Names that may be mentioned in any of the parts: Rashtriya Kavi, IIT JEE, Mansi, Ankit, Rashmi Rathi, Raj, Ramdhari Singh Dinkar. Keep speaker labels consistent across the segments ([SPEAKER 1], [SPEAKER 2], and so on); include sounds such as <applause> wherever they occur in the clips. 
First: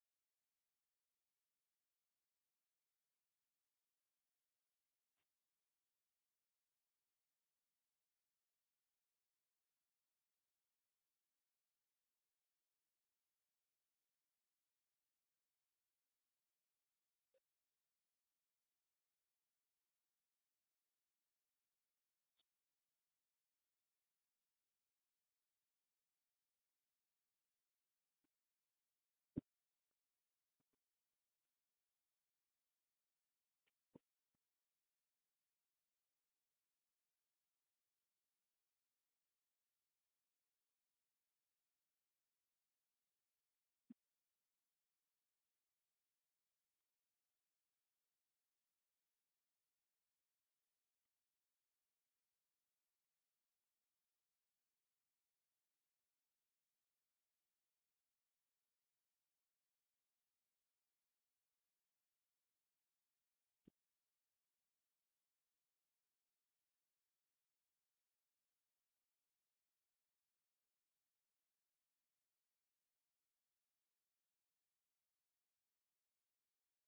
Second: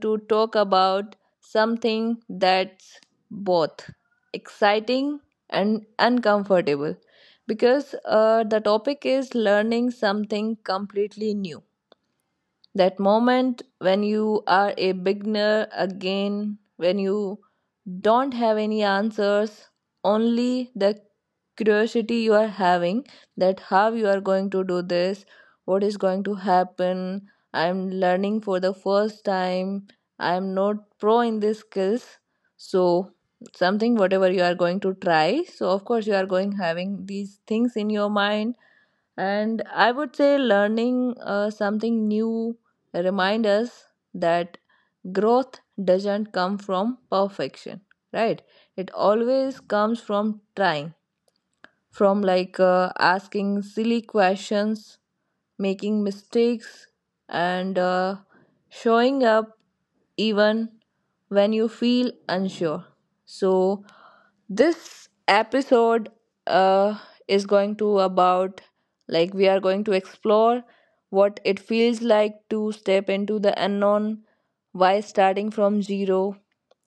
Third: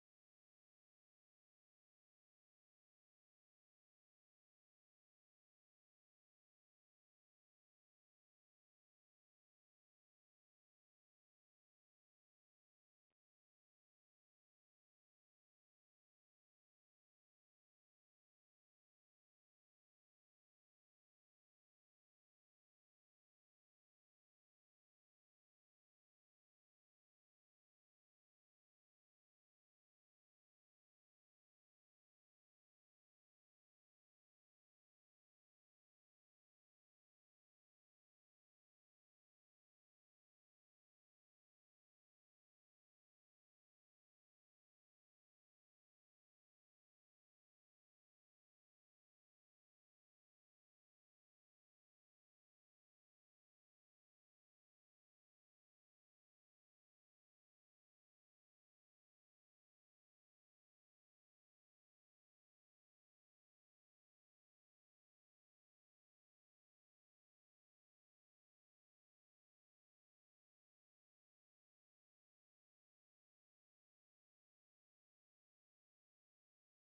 [SPEAKER 1] to talk about something that's both exciting and uncomfortable because the topic is learning something completely new, that moment when you are a beginner again, when you don't have any answers, only the curiosity you are having, that how you are going to do this, what is going to happen. I'm learning for the first time. I'm not pro in these skills. So, something whatever you are going to try. So, of course, you are going having these things in your mind and I would say learning something new reminds us that growth doesn't come from perfection, right? It always comes from trying, from like asking silly questions, making mistakes, and showing up even when you feel unsure. So, this episode uh, is going to about, like, we are going to explore what it feels like to step into the unknown, why starting from zero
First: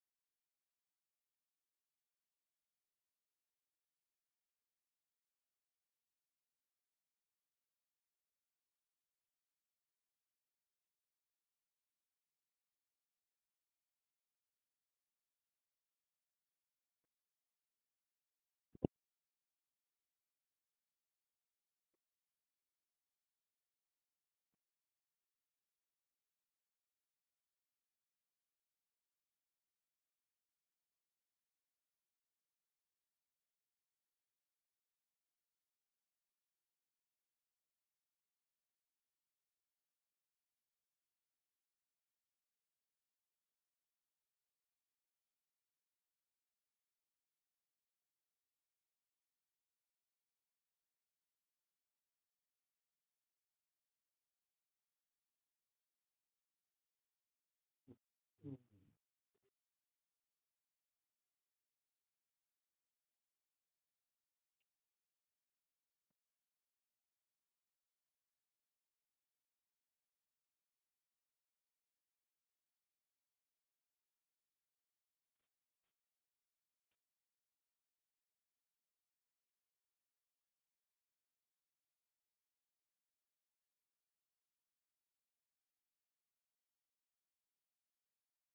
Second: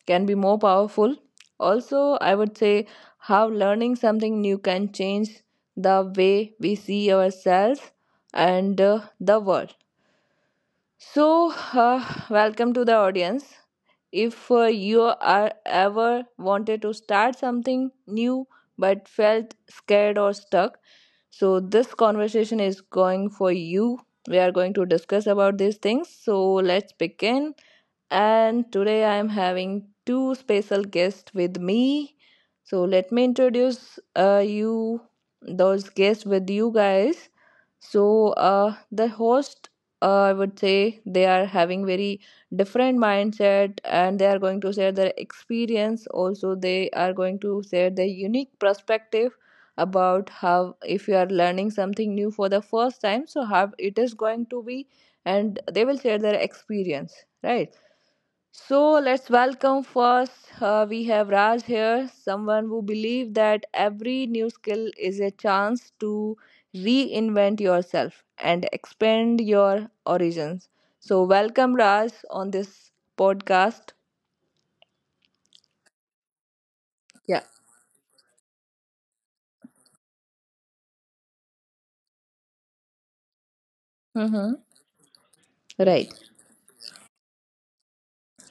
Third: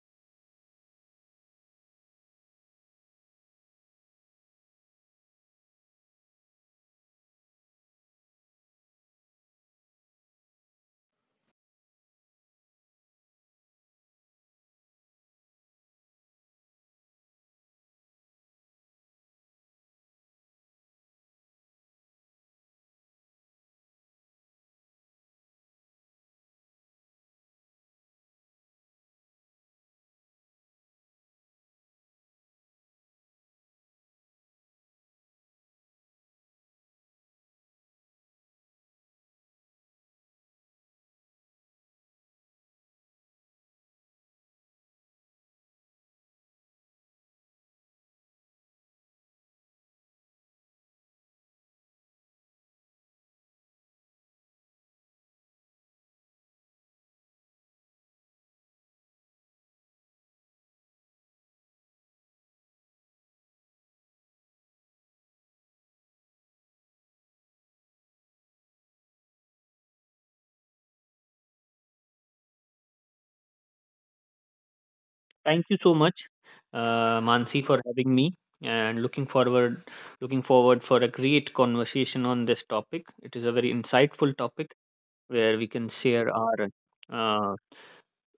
[SPEAKER 1] can be more powerful. Also, I would say how learning something new can change the way we see ourselves and the world. So, welcome to the audience. If you are ever wanted to start something new but felt scared or stuck, so this conversation is going for you. We are going to discuss about these things. So, let's begin, and today I am having two special guests with me. So let me introduce you those guests with you guys. So the host, I would say, they are having very different mindset, and they are going to share their experience. Also, they are going to share their unique perspective about how, if you are learning something new for the first time, so how it is going to be, and they will share their experience, right? So let's welcome first. We have Raj here, someone who believes that every new skill is a chance to reinvent yourself and expand your origins. So welcome Raj on this podcast.
[SPEAKER 2] Thank you so much,
[SPEAKER 1] Yeah.
[SPEAKER 2] Mansi, for having me, and looking forward for a great conversation on this topic. It is a very
[SPEAKER 1] Mm-hmm.
[SPEAKER 2] insightful topic where we
[SPEAKER 1] Right.
[SPEAKER 2] can share our uh,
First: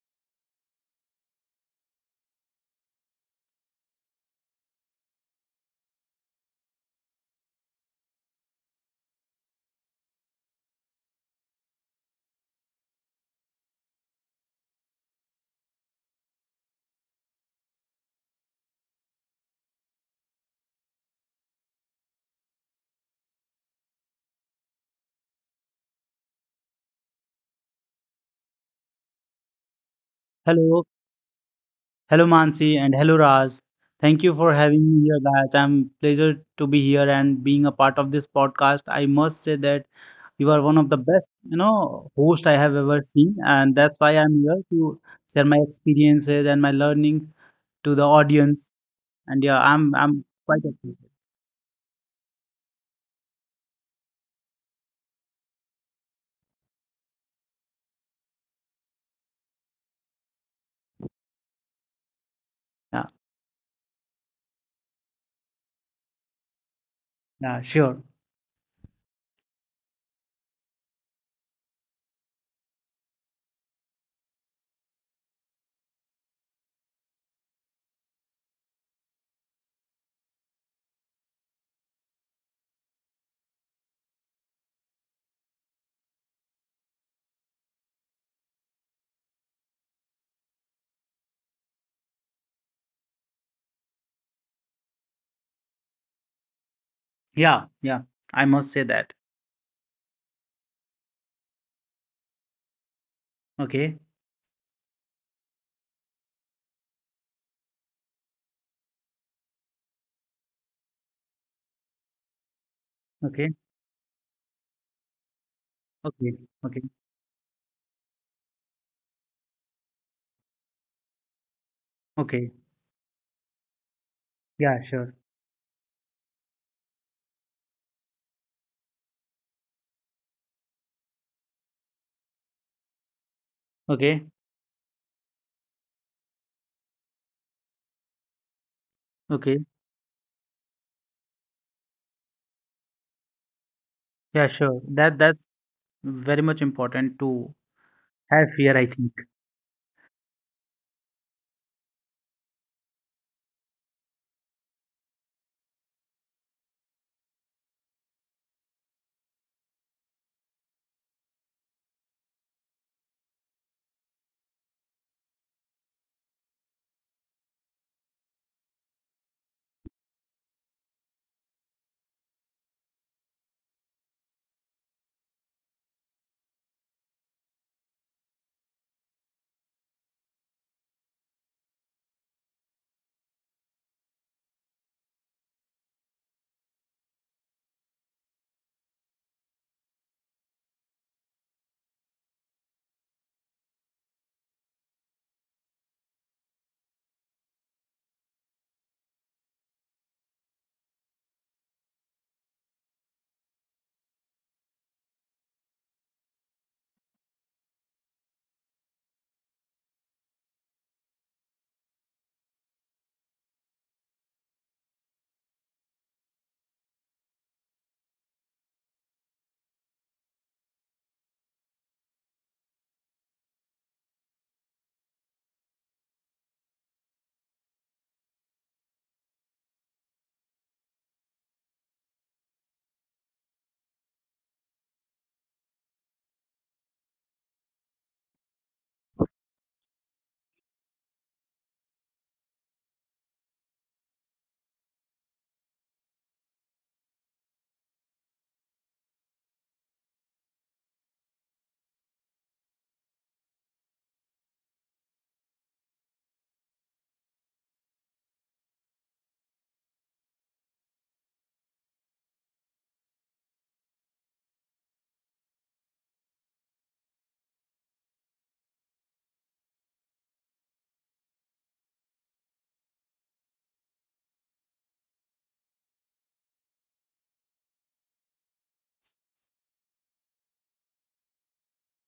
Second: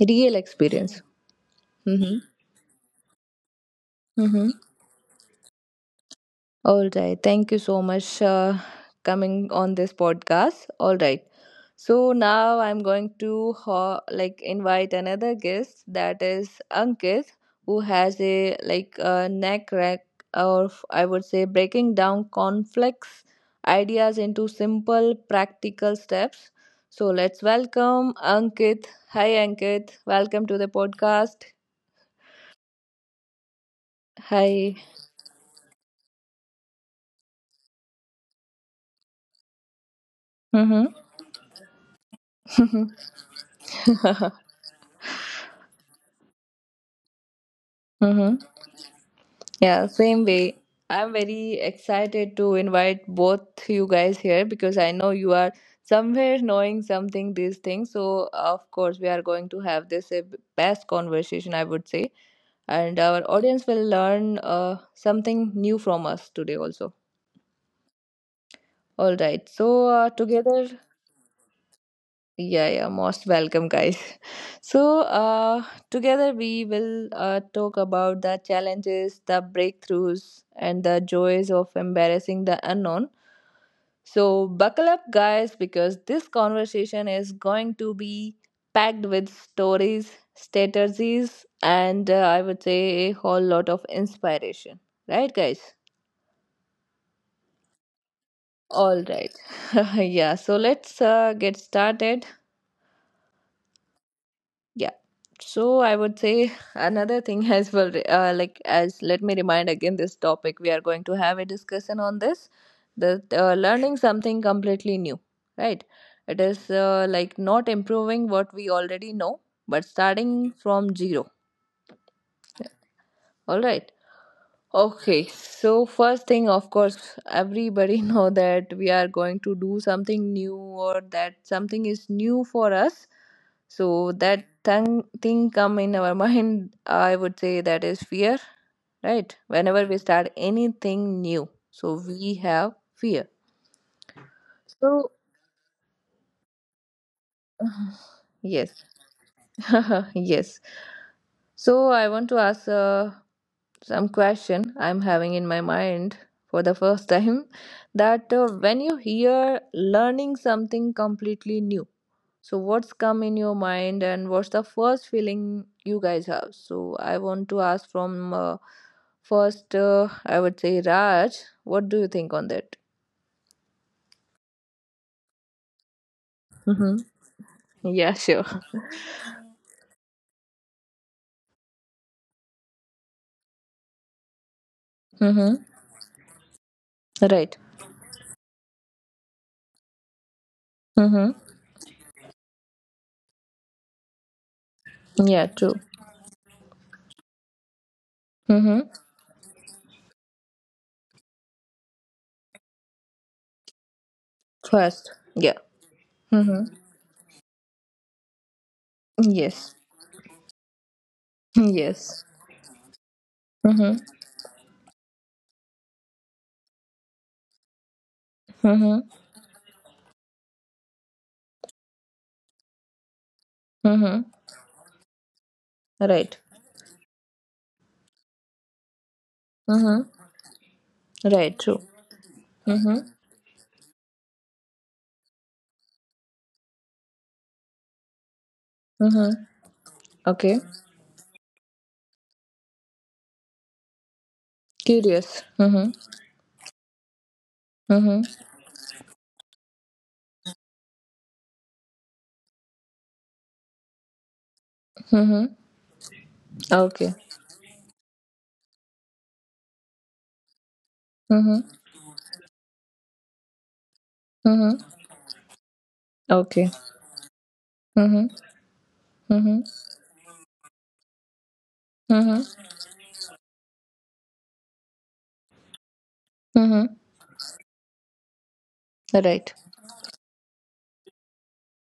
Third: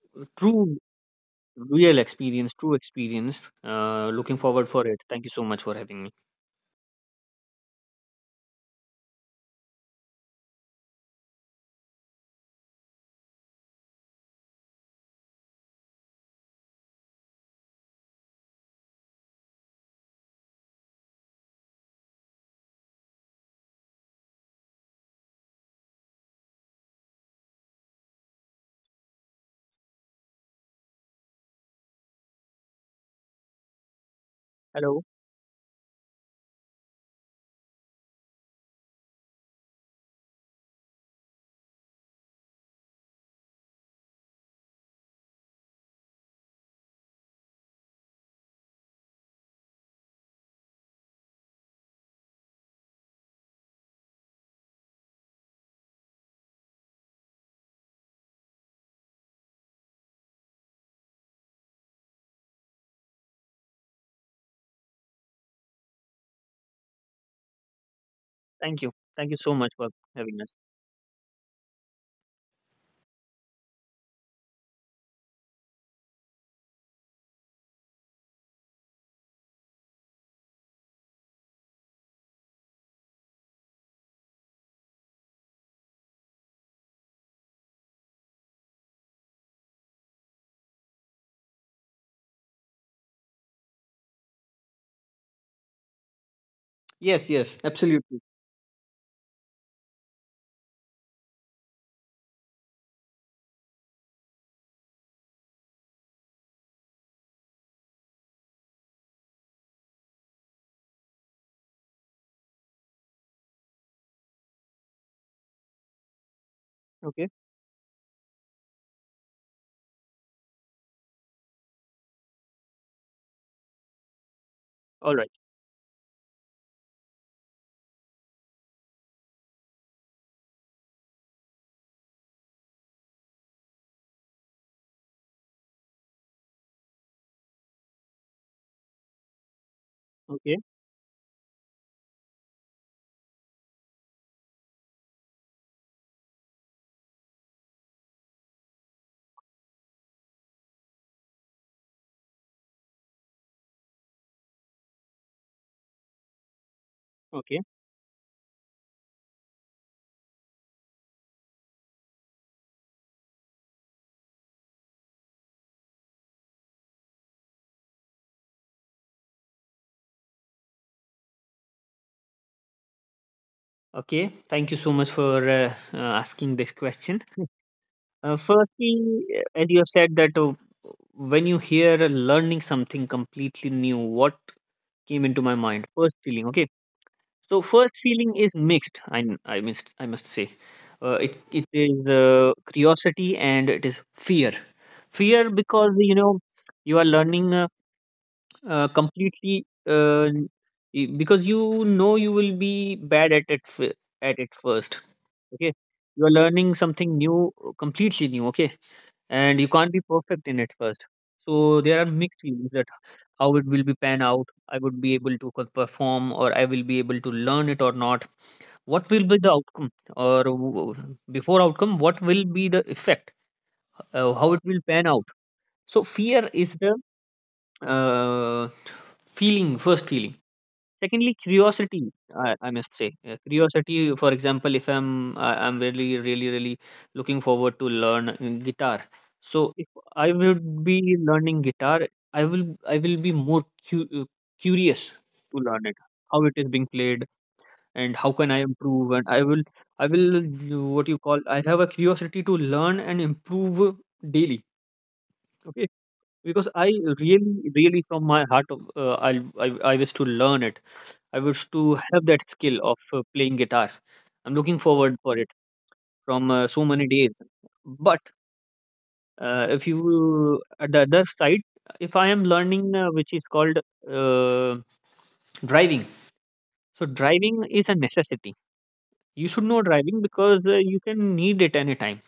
[SPEAKER 1] Real
[SPEAKER 2] true,
[SPEAKER 1] experience.
[SPEAKER 2] real
[SPEAKER 1] Mm-hmm.
[SPEAKER 2] experience, true experience. Looking
[SPEAKER 1] Mm-hmm.
[SPEAKER 2] forward for it. Thank you so much for having me.
[SPEAKER 1] All right. Thank you so much coming on this podcast. All right. So now I'm going to like invite another guest, that is Ankit, who has a like a neck rack, or I would say breaking down complex ideas into simple practical steps. So let's welcome Ankit. Hi Ankit. Welcome to the
[SPEAKER 3] Hello,
[SPEAKER 1] podcast.
[SPEAKER 3] hello Mansi and hello Raj. Thank you for
[SPEAKER 1] Hi.
[SPEAKER 3] having
[SPEAKER 2] Hello.
[SPEAKER 3] me here, guys. I'm pleasure to be here and being a part of this podcast. I must say that you are one of
[SPEAKER 1] Mm-hmm.
[SPEAKER 3] the best, you know, host I have ever seen, and that's why
[SPEAKER 1] Mm-hmm.
[SPEAKER 3] I'm here to share my experiences and my learning to the
[SPEAKER 1] <laughs>
[SPEAKER 3] audience. And yeah,
[SPEAKER 1] Yeah,
[SPEAKER 3] I'm
[SPEAKER 1] same way.
[SPEAKER 3] quite excited.
[SPEAKER 1] I'm very excited to invite both you guys here because I know you are somewhere knowing something these things. So of course we are going to have this best conversation, I would say, and
[SPEAKER 3] Yeah,
[SPEAKER 1] our audience will learn something new from us today also.
[SPEAKER 3] yeah, sure.
[SPEAKER 2] Thank you.
[SPEAKER 1] All
[SPEAKER 2] Thank you so
[SPEAKER 1] right.
[SPEAKER 2] much for
[SPEAKER 1] So
[SPEAKER 2] having us.
[SPEAKER 1] together. Yeah, yeah, most welcome, guys. <laughs> So, together we will talk about the challenges, the breakthroughs, and the joys of embarrassing the unknown. So, buckle up, guys, because this conversation is going to be packed with stories, strategies, and I would say a whole lot of inspiration. Right, guys?
[SPEAKER 2] Yes. Yes.
[SPEAKER 3] Yeah, yeah.
[SPEAKER 2] Absolutely.
[SPEAKER 3] I must say
[SPEAKER 1] All
[SPEAKER 3] that.
[SPEAKER 1] right. <laughs> Yeah, so let's get started.
[SPEAKER 3] Okay,
[SPEAKER 1] Yeah. So I would say <laughs> another thing as well, like, as, let me remind again this topic, we are going to have a discussion on this, the
[SPEAKER 3] okay,
[SPEAKER 1] uh, learning something completely new, right?
[SPEAKER 3] okay,
[SPEAKER 1] It is
[SPEAKER 3] okay,
[SPEAKER 2] Okay.
[SPEAKER 1] like not improving what we already know, but starting from zero,
[SPEAKER 3] okay.
[SPEAKER 1] all right.
[SPEAKER 3] Yeah,
[SPEAKER 2] All
[SPEAKER 3] sure.
[SPEAKER 2] right.
[SPEAKER 1] Okay, so first thing, of course, everybody <laughs> know that we are going to do something new, or that something is new for us. So
[SPEAKER 3] Okay,
[SPEAKER 1] that thing come in our <laughs> mind, I would say, that is fear, right?
[SPEAKER 3] okay.
[SPEAKER 1] Whenever we start
[SPEAKER 2] Okay.
[SPEAKER 1] anything new, so we have fear.
[SPEAKER 3] Yeah, sure. That
[SPEAKER 1] So
[SPEAKER 3] that's very much important to
[SPEAKER 1] <sighs>
[SPEAKER 3] have
[SPEAKER 1] <laughs>
[SPEAKER 3] here, I
[SPEAKER 1] yes,
[SPEAKER 3] think.
[SPEAKER 1] <laughs> yes. So I want to ask some question I'm having in my mind for the first
[SPEAKER 2] Okay.
[SPEAKER 1] time <laughs> that, when you hear learning something completely new, so what's come in your mind, and what's the first feeling you guys have? So I want to ask from first, I would say, Raj, what do you think on that?
[SPEAKER 2] Okay. Thank you so much for asking this
[SPEAKER 1] Mm-hmm.
[SPEAKER 2] question.
[SPEAKER 1] Yeah, sure.
[SPEAKER 2] Firstly, as you have said that when you hear learning something completely new, what came into my
[SPEAKER 1] Mm-hmm.
[SPEAKER 2] mind? First feeling, okay. So
[SPEAKER 1] Right.
[SPEAKER 2] first feeling is mixed. I must say, it
[SPEAKER 1] Mm-hmm.
[SPEAKER 2] it is curiosity and it is fear. Fear
[SPEAKER 1] Yeah,
[SPEAKER 2] because
[SPEAKER 1] true.
[SPEAKER 2] you know you are learning
[SPEAKER 1] Mm-hmm.
[SPEAKER 2] completely because you know you will be bad at it first.
[SPEAKER 1] First.
[SPEAKER 2] Okay,
[SPEAKER 1] Yeah.
[SPEAKER 2] you are learning
[SPEAKER 1] Mm-hmm.
[SPEAKER 2] something new, completely new. Okay, and you can't be
[SPEAKER 1] Yes.
[SPEAKER 2] perfect in it first. So there are mixed
[SPEAKER 1] Yes.
[SPEAKER 2] feelings that how it will be pan
[SPEAKER 1] Mm-hmm.
[SPEAKER 2] out. I would be able to perform, or I will be able to learn it or not. What will
[SPEAKER 1] Mm-hmm.
[SPEAKER 2] be the outcome, or before outcome, what will be the effect? How
[SPEAKER 1] Mm-hmm.
[SPEAKER 2] it will pan out? So fear
[SPEAKER 1] Right.
[SPEAKER 2] is the uh, first feeling.
[SPEAKER 1] Mhm.
[SPEAKER 2] Secondly,
[SPEAKER 1] Right. True.
[SPEAKER 2] curiosity. I must say.
[SPEAKER 1] Mhm.
[SPEAKER 2] Curiosity. For example, if I'm really really really looking forward to learn guitar. So
[SPEAKER 1] Mhm.
[SPEAKER 2] if I would
[SPEAKER 1] Okay.
[SPEAKER 2] be learning guitar, I will I will be more cu- uh, curious to
[SPEAKER 1] Curious.
[SPEAKER 2] learn it,
[SPEAKER 1] Mhm.
[SPEAKER 2] how it is being played, and how can
[SPEAKER 1] Mhm.
[SPEAKER 2] I improve. And I will what you call. I have a curiosity to learn and improve daily.
[SPEAKER 1] Mhm.
[SPEAKER 2] Okay, because I
[SPEAKER 1] Okay.
[SPEAKER 2] really really from my heart, I I wish to learn it. I wish
[SPEAKER 1] Mhm.
[SPEAKER 2] to have that skill of playing guitar. I'm looking
[SPEAKER 1] Mhm.
[SPEAKER 2] forward for it from so
[SPEAKER 1] Okay.
[SPEAKER 2] many days. But
[SPEAKER 1] Mhm.
[SPEAKER 2] if
[SPEAKER 1] Mhm.
[SPEAKER 2] you at the other side, if I am
[SPEAKER 1] Mhm.
[SPEAKER 2] learning which is called uh, driving, so
[SPEAKER 1] Mhm.
[SPEAKER 2] driving is a necessity. You should know
[SPEAKER 1] Right.
[SPEAKER 2] driving because you can need it anytime.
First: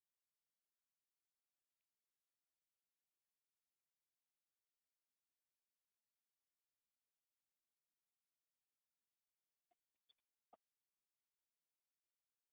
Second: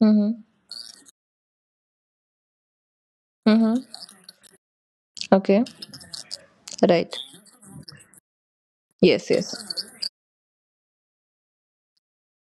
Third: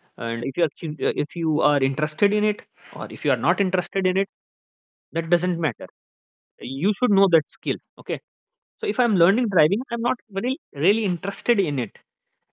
[SPEAKER 1] Mhm.
[SPEAKER 2] And if you are interested in it or if you are not
[SPEAKER 1] Mhm.
[SPEAKER 2] interested in it, that doesn't
[SPEAKER 1] Okay.
[SPEAKER 2] matter. You should
[SPEAKER 1] Right.
[SPEAKER 2] know that skill. Okay. So if I'm
[SPEAKER 1] Yes.
[SPEAKER 2] learning driving,
[SPEAKER 1] Yes.
[SPEAKER 2] I'm not very really interested in it.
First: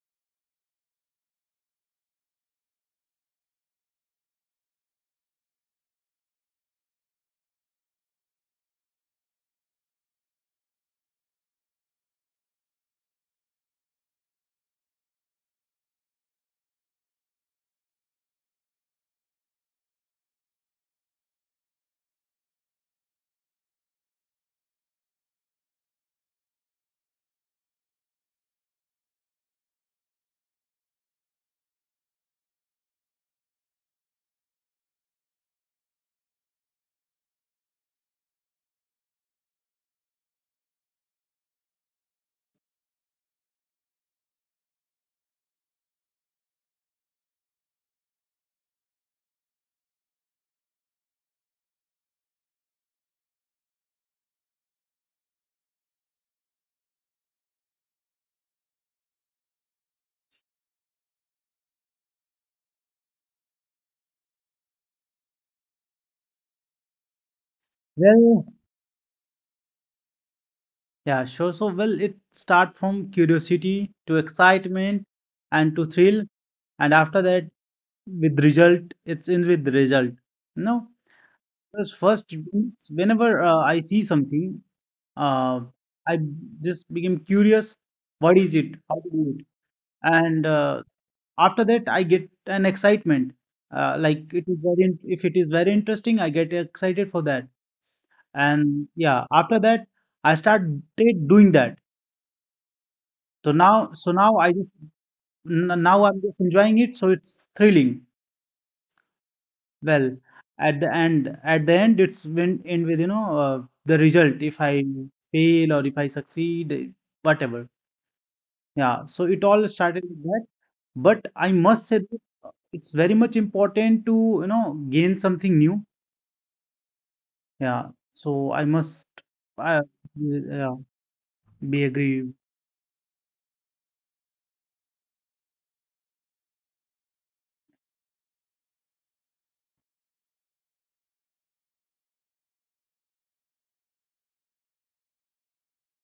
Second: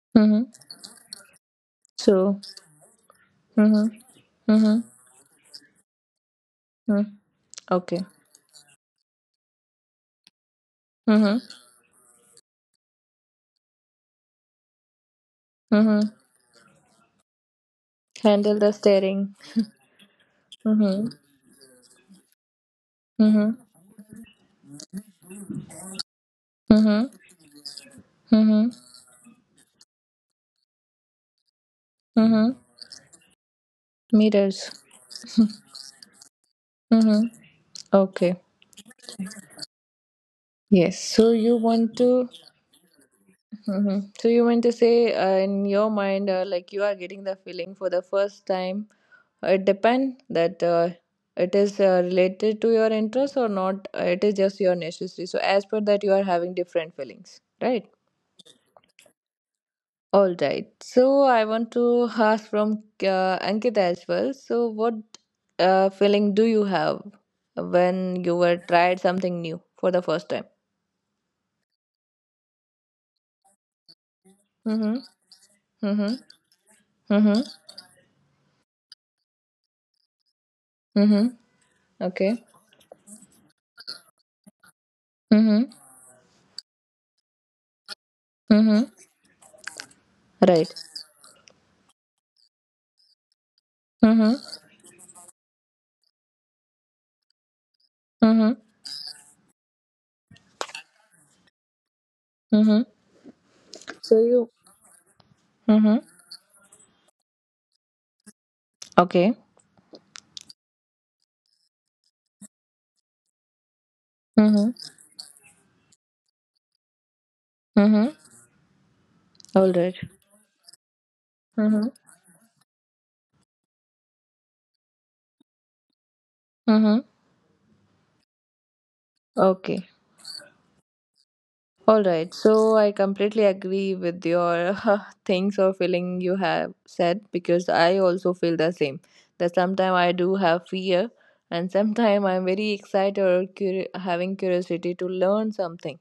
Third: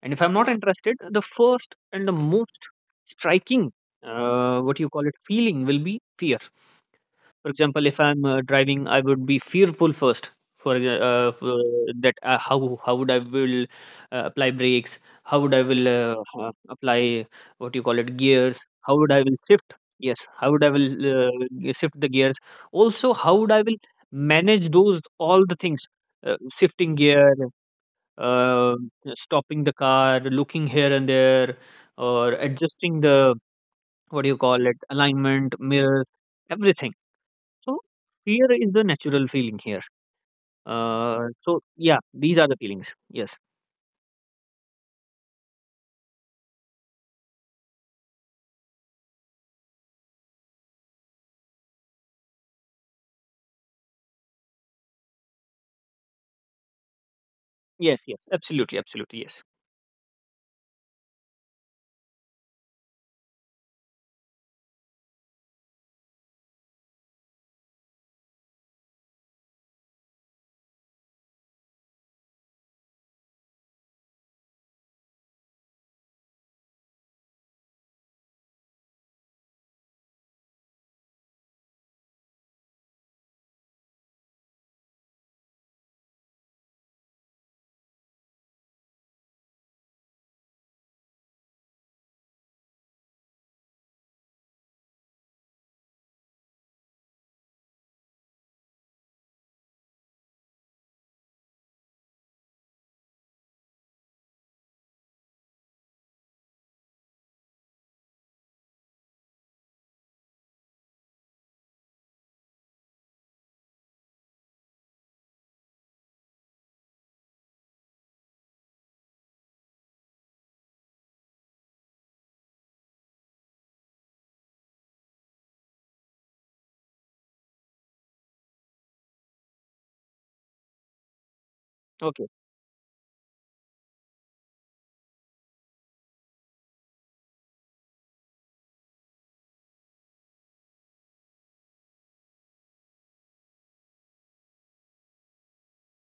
[SPEAKER 2] And if I'm not
[SPEAKER 1] Mhm.
[SPEAKER 2] interested, the first and the
[SPEAKER 1] So.
[SPEAKER 2] most striking,
[SPEAKER 1] Mhm.
[SPEAKER 2] what
[SPEAKER 1] Mhm.
[SPEAKER 2] you call it, feeling will be fear.
[SPEAKER 1] Mhm.
[SPEAKER 2] For example, if
[SPEAKER 1] Okay.
[SPEAKER 2] I'm driving, I would be fearful first.
[SPEAKER 1] Mhm.
[SPEAKER 2] For that, how would I will apply brakes? How would I will
[SPEAKER 1] Mhm.
[SPEAKER 2] apply what you call it gears?
[SPEAKER 1] Handle the
[SPEAKER 2] How would I
[SPEAKER 1] steering.
[SPEAKER 2] will shift? Yes, how would I will
[SPEAKER 1] Mhm.
[SPEAKER 2] shift the gears? Also, how would
[SPEAKER 1] Mhm.
[SPEAKER 2] I will manage those all the things? Shifting
[SPEAKER 1] Mhm.
[SPEAKER 2] gear,
[SPEAKER 1] Mhm.
[SPEAKER 2] uh, stopping the car, looking here and there, or
[SPEAKER 1] Mhm.
[SPEAKER 2] adjusting the what do you
[SPEAKER 1] Mirrors.
[SPEAKER 2] call it, alignment, mirror, everything.
[SPEAKER 1] Mhm.
[SPEAKER 2] So
[SPEAKER 1] Okay.
[SPEAKER 2] fear is the natural feeling here.
[SPEAKER 1] Yes. So you
[SPEAKER 2] So
[SPEAKER 1] want
[SPEAKER 2] yeah,
[SPEAKER 1] to,
[SPEAKER 2] these are the feelings. Yes,
[SPEAKER 1] mhm, so you want to say, in your mind, like, you are getting the feeling for the first time. Uh, it depend that, it is, related to your interest or not. It is just your necessity. So as per that, you are having different feelings, right?
[SPEAKER 2] yes, yes, absolutely, absolutely, yes.
[SPEAKER 1] All right. So I want to ask from Ankit as well. So what feeling do you have when you
[SPEAKER 3] Well,
[SPEAKER 1] were tried something new for the first time?
[SPEAKER 3] Yeah, sure. So, well, it start from curiosity to
[SPEAKER 1] Mm-hmm.
[SPEAKER 3] excitement and to
[SPEAKER 1] Mm-hmm.
[SPEAKER 3] thrill, and after
[SPEAKER 1] Mm-hmm.
[SPEAKER 3] that, with result, it's in with result. No,
[SPEAKER 1] Mm-hmm.
[SPEAKER 3] because first,
[SPEAKER 1] Okay.
[SPEAKER 3] whenever I see something, uh,
[SPEAKER 1] Mm-hmm.
[SPEAKER 3] I just became curious. What is it?
[SPEAKER 1] Mm-hmm.
[SPEAKER 3] How to do it? And
[SPEAKER 1] Right.
[SPEAKER 3] after that, I get an excitement. Like it is
[SPEAKER 1] Mm-hmm.
[SPEAKER 3] very, in- If it is very interesting, I get excited for that.
[SPEAKER 1] Mm-hmm.
[SPEAKER 3] And yeah, after that, I started doing that.
[SPEAKER 1] Mm-hmm.
[SPEAKER 3] so now so
[SPEAKER 1] So
[SPEAKER 3] now i
[SPEAKER 1] you.
[SPEAKER 3] just n- now
[SPEAKER 1] Mm-hmm.
[SPEAKER 3] I'm just enjoying it, so it's thrilling.
[SPEAKER 1] Okay.
[SPEAKER 3] Well, at the end, it's when end with, you know, the result, if I
[SPEAKER 1] Mm-hmm.
[SPEAKER 3] fail or if I succeed, whatever.
[SPEAKER 1] Mm-hmm.
[SPEAKER 3] Yeah, so it all
[SPEAKER 1] All right.
[SPEAKER 3] started with that, but I must
[SPEAKER 1] Mm-hmm.
[SPEAKER 3] say that it's very much important to, you know, gain something new.
[SPEAKER 1] Mm-hmm.
[SPEAKER 3] Yeah, so I must I
[SPEAKER 1] Okay.
[SPEAKER 3] yeah, be
[SPEAKER 1] All
[SPEAKER 2] Okay,
[SPEAKER 3] agree.
[SPEAKER 1] right. So I completely agree with your <laughs> things or feeling you have said, because I also feel the same. That sometimes I do have fear, and sometimes I'm very excited or having curiosity to learn something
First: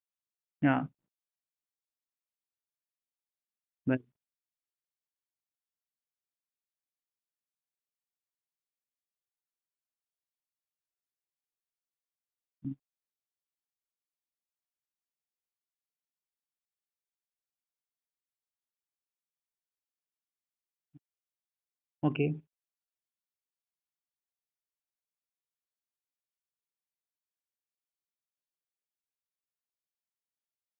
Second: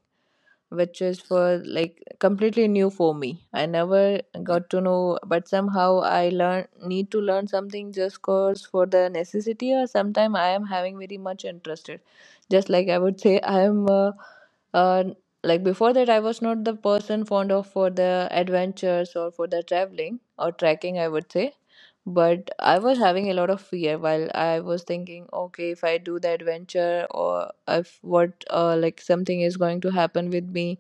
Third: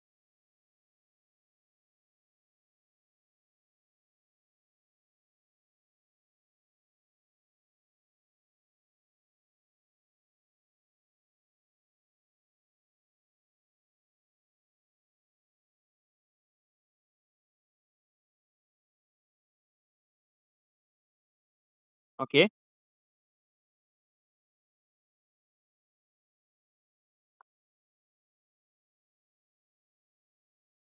[SPEAKER 3] Yeah.
[SPEAKER 1] which is for, like, completely new for me. I
[SPEAKER 3] Well,
[SPEAKER 1] never got to know, but somehow I learn, need to learn something just cause for the necessity, or sometime I am having very much interested. Just like I would say, I am. Uh, like before that, I was not the person fond of for the adventures, or for the traveling or trekking I would say,
[SPEAKER 3] okay,
[SPEAKER 1] but
[SPEAKER 2] okay,
[SPEAKER 1] I was having a lot of fear while I was thinking, okay, if I do the adventure, or if what, like something is going to happen with me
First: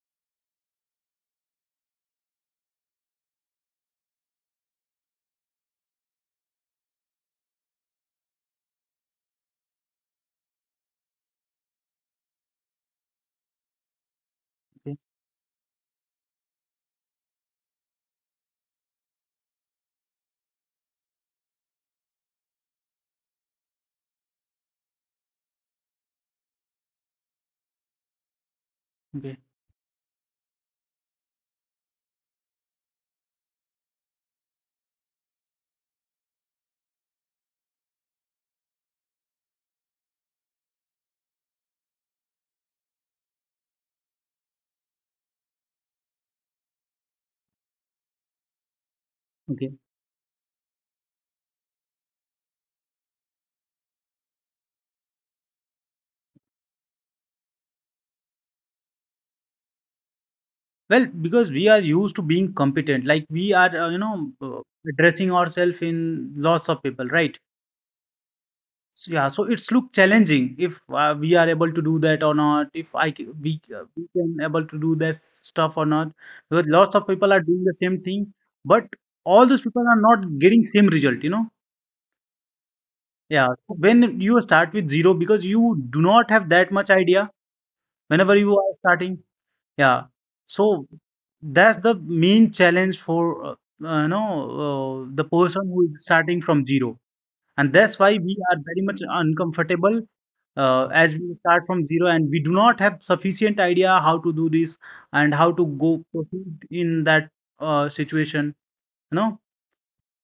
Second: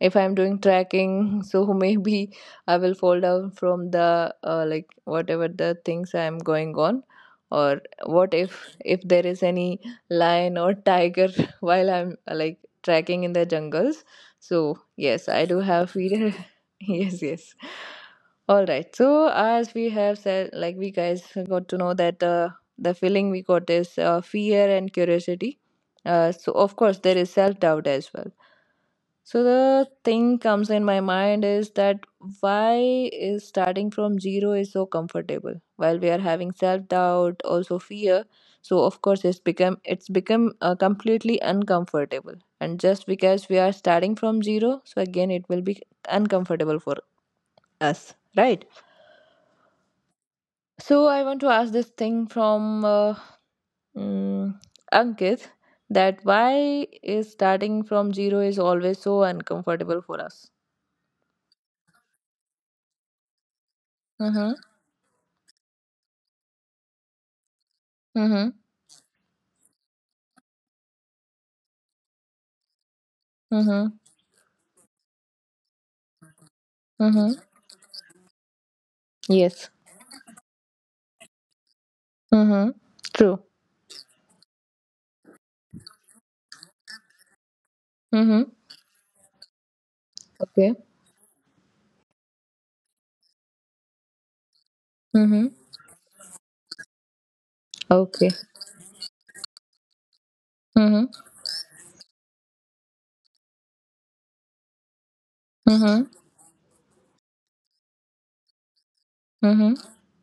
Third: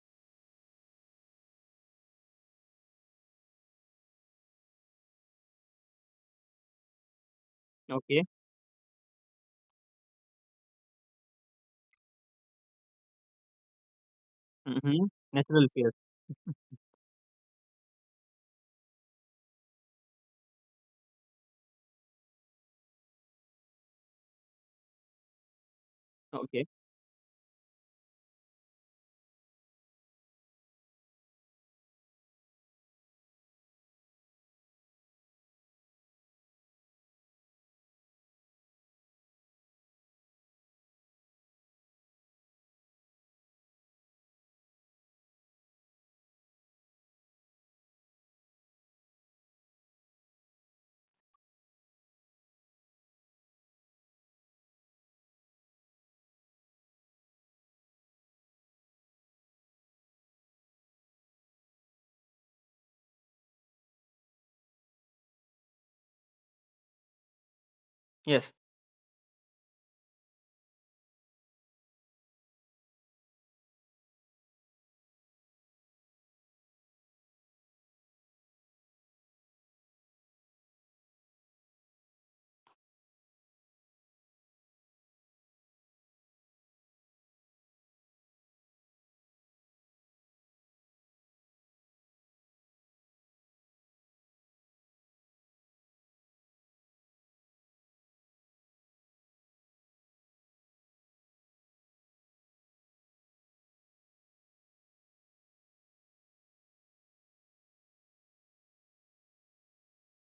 [SPEAKER 1] if I'm doing trekking, <laughs> so maybe I will fall down from the, like whatever the things I'm going on, or
[SPEAKER 2] okay.
[SPEAKER 1] what, if there is any lion or tiger <laughs> while I'm like trekking in the jungles. So
[SPEAKER 3] okay,
[SPEAKER 2] Mm-hmm.
[SPEAKER 1] yes, I do
[SPEAKER 2] Natural
[SPEAKER 1] have
[SPEAKER 2] fear.
[SPEAKER 1] fear. <laughs> Yes, yes. All right. So as we have said, like, we guys got to know that, the feeling we got is, fear and curiosity. So
[SPEAKER 2] Okay,
[SPEAKER 1] of course there is self doubt as well.
[SPEAKER 3] okay.
[SPEAKER 1] So the thing comes in my mind is that why is starting from zero is so comfortable while we are having self doubt, also fear. So of course it's become, it's become completely uncomfortable, and just because we are starting from zero, so again it will be uncomfortable for us, right?
[SPEAKER 3] Okay.
[SPEAKER 1] So I want to ask this thing from mm, Ankit, that why is starting from zero is always so uncomfortable for us.
[SPEAKER 3] Well, because we are used to being competent, like we are,
[SPEAKER 1] Mhm.
[SPEAKER 3] addressing ourselves in lots of people, right?
[SPEAKER 2] yes,
[SPEAKER 1] Mhm.
[SPEAKER 3] So, yeah. So it's look challenging if we are able to do that or not. If I c- we
[SPEAKER 1] Mhm.
[SPEAKER 3] We can able to do that stuff or not, because lots of people
[SPEAKER 1] Mhm.
[SPEAKER 3] are doing the same thing, but all those
[SPEAKER 1] Yes.
[SPEAKER 3] people are not getting same result. You know.
[SPEAKER 1] Mhm. True.
[SPEAKER 3] Yeah. So when you start with zero, because you do not have that much idea. Whenever
[SPEAKER 1] Mhm.
[SPEAKER 3] you are starting, yeah.
[SPEAKER 1] Okay.
[SPEAKER 3] So that's the main challenge for you know, the
[SPEAKER 1] Mhm.
[SPEAKER 3] person who is starting from zero, and that's why
[SPEAKER 1] Okay.
[SPEAKER 3] we are very much uncomfortable
[SPEAKER 1] Mhm.
[SPEAKER 3] as we start from zero, and we do not have sufficient idea how to do this and how to go
[SPEAKER 1] Mhm.
[SPEAKER 3] proceed in that situation. You know.
[SPEAKER 1] Mhm.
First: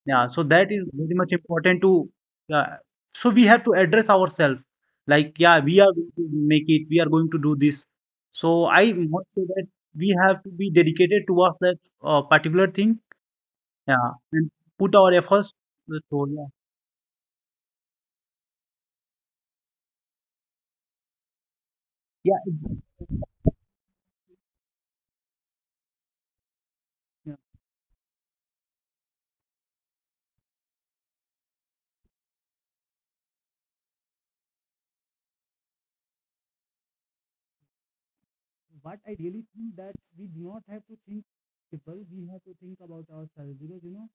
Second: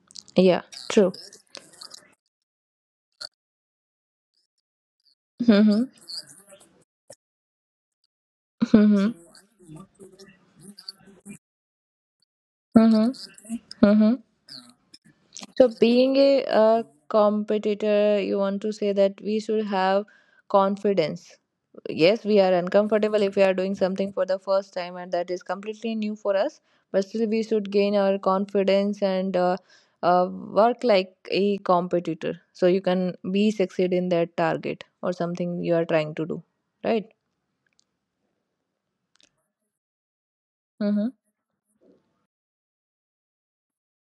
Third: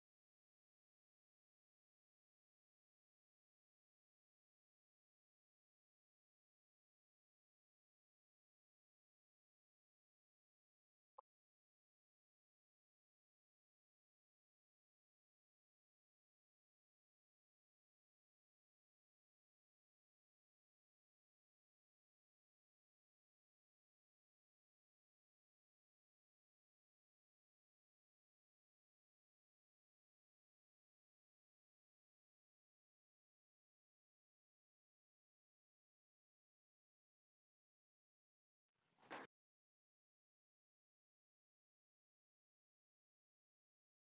[SPEAKER 3] Yeah, so
[SPEAKER 1] Yeah.
[SPEAKER 3] that is
[SPEAKER 1] True.
[SPEAKER 3] very much important to. Uh, so we have to address ourselves, like yeah, we
[SPEAKER 1] Mhm.
[SPEAKER 3] are going to make it. We are going to do this. So I
[SPEAKER 1] Mhm.
[SPEAKER 3] must say that we have to be dedicated towards that particular thing.
[SPEAKER 1] Mhm.
[SPEAKER 3] Yeah,
[SPEAKER 1] Mhm.
[SPEAKER 3] and put our efforts.
[SPEAKER 1] So being
[SPEAKER 3] So yeah.
[SPEAKER 1] a competitor, you want to say that we should have confidence, yes,
[SPEAKER 3] Yeah,
[SPEAKER 1] we are
[SPEAKER 3] exactly.
[SPEAKER 1] uncomfortable if we are doing something for the first time and that is completely new for us, but still
[SPEAKER 3] Yeah.
[SPEAKER 1] we should gain our confidence and work like a competitor, so you can be succeed in that target or something you are trying to do, right?
[SPEAKER 3] But I really think that we do not have to
[SPEAKER 1] Mm-hmm.
[SPEAKER 3] think people, we have to think about ourselves because, you know,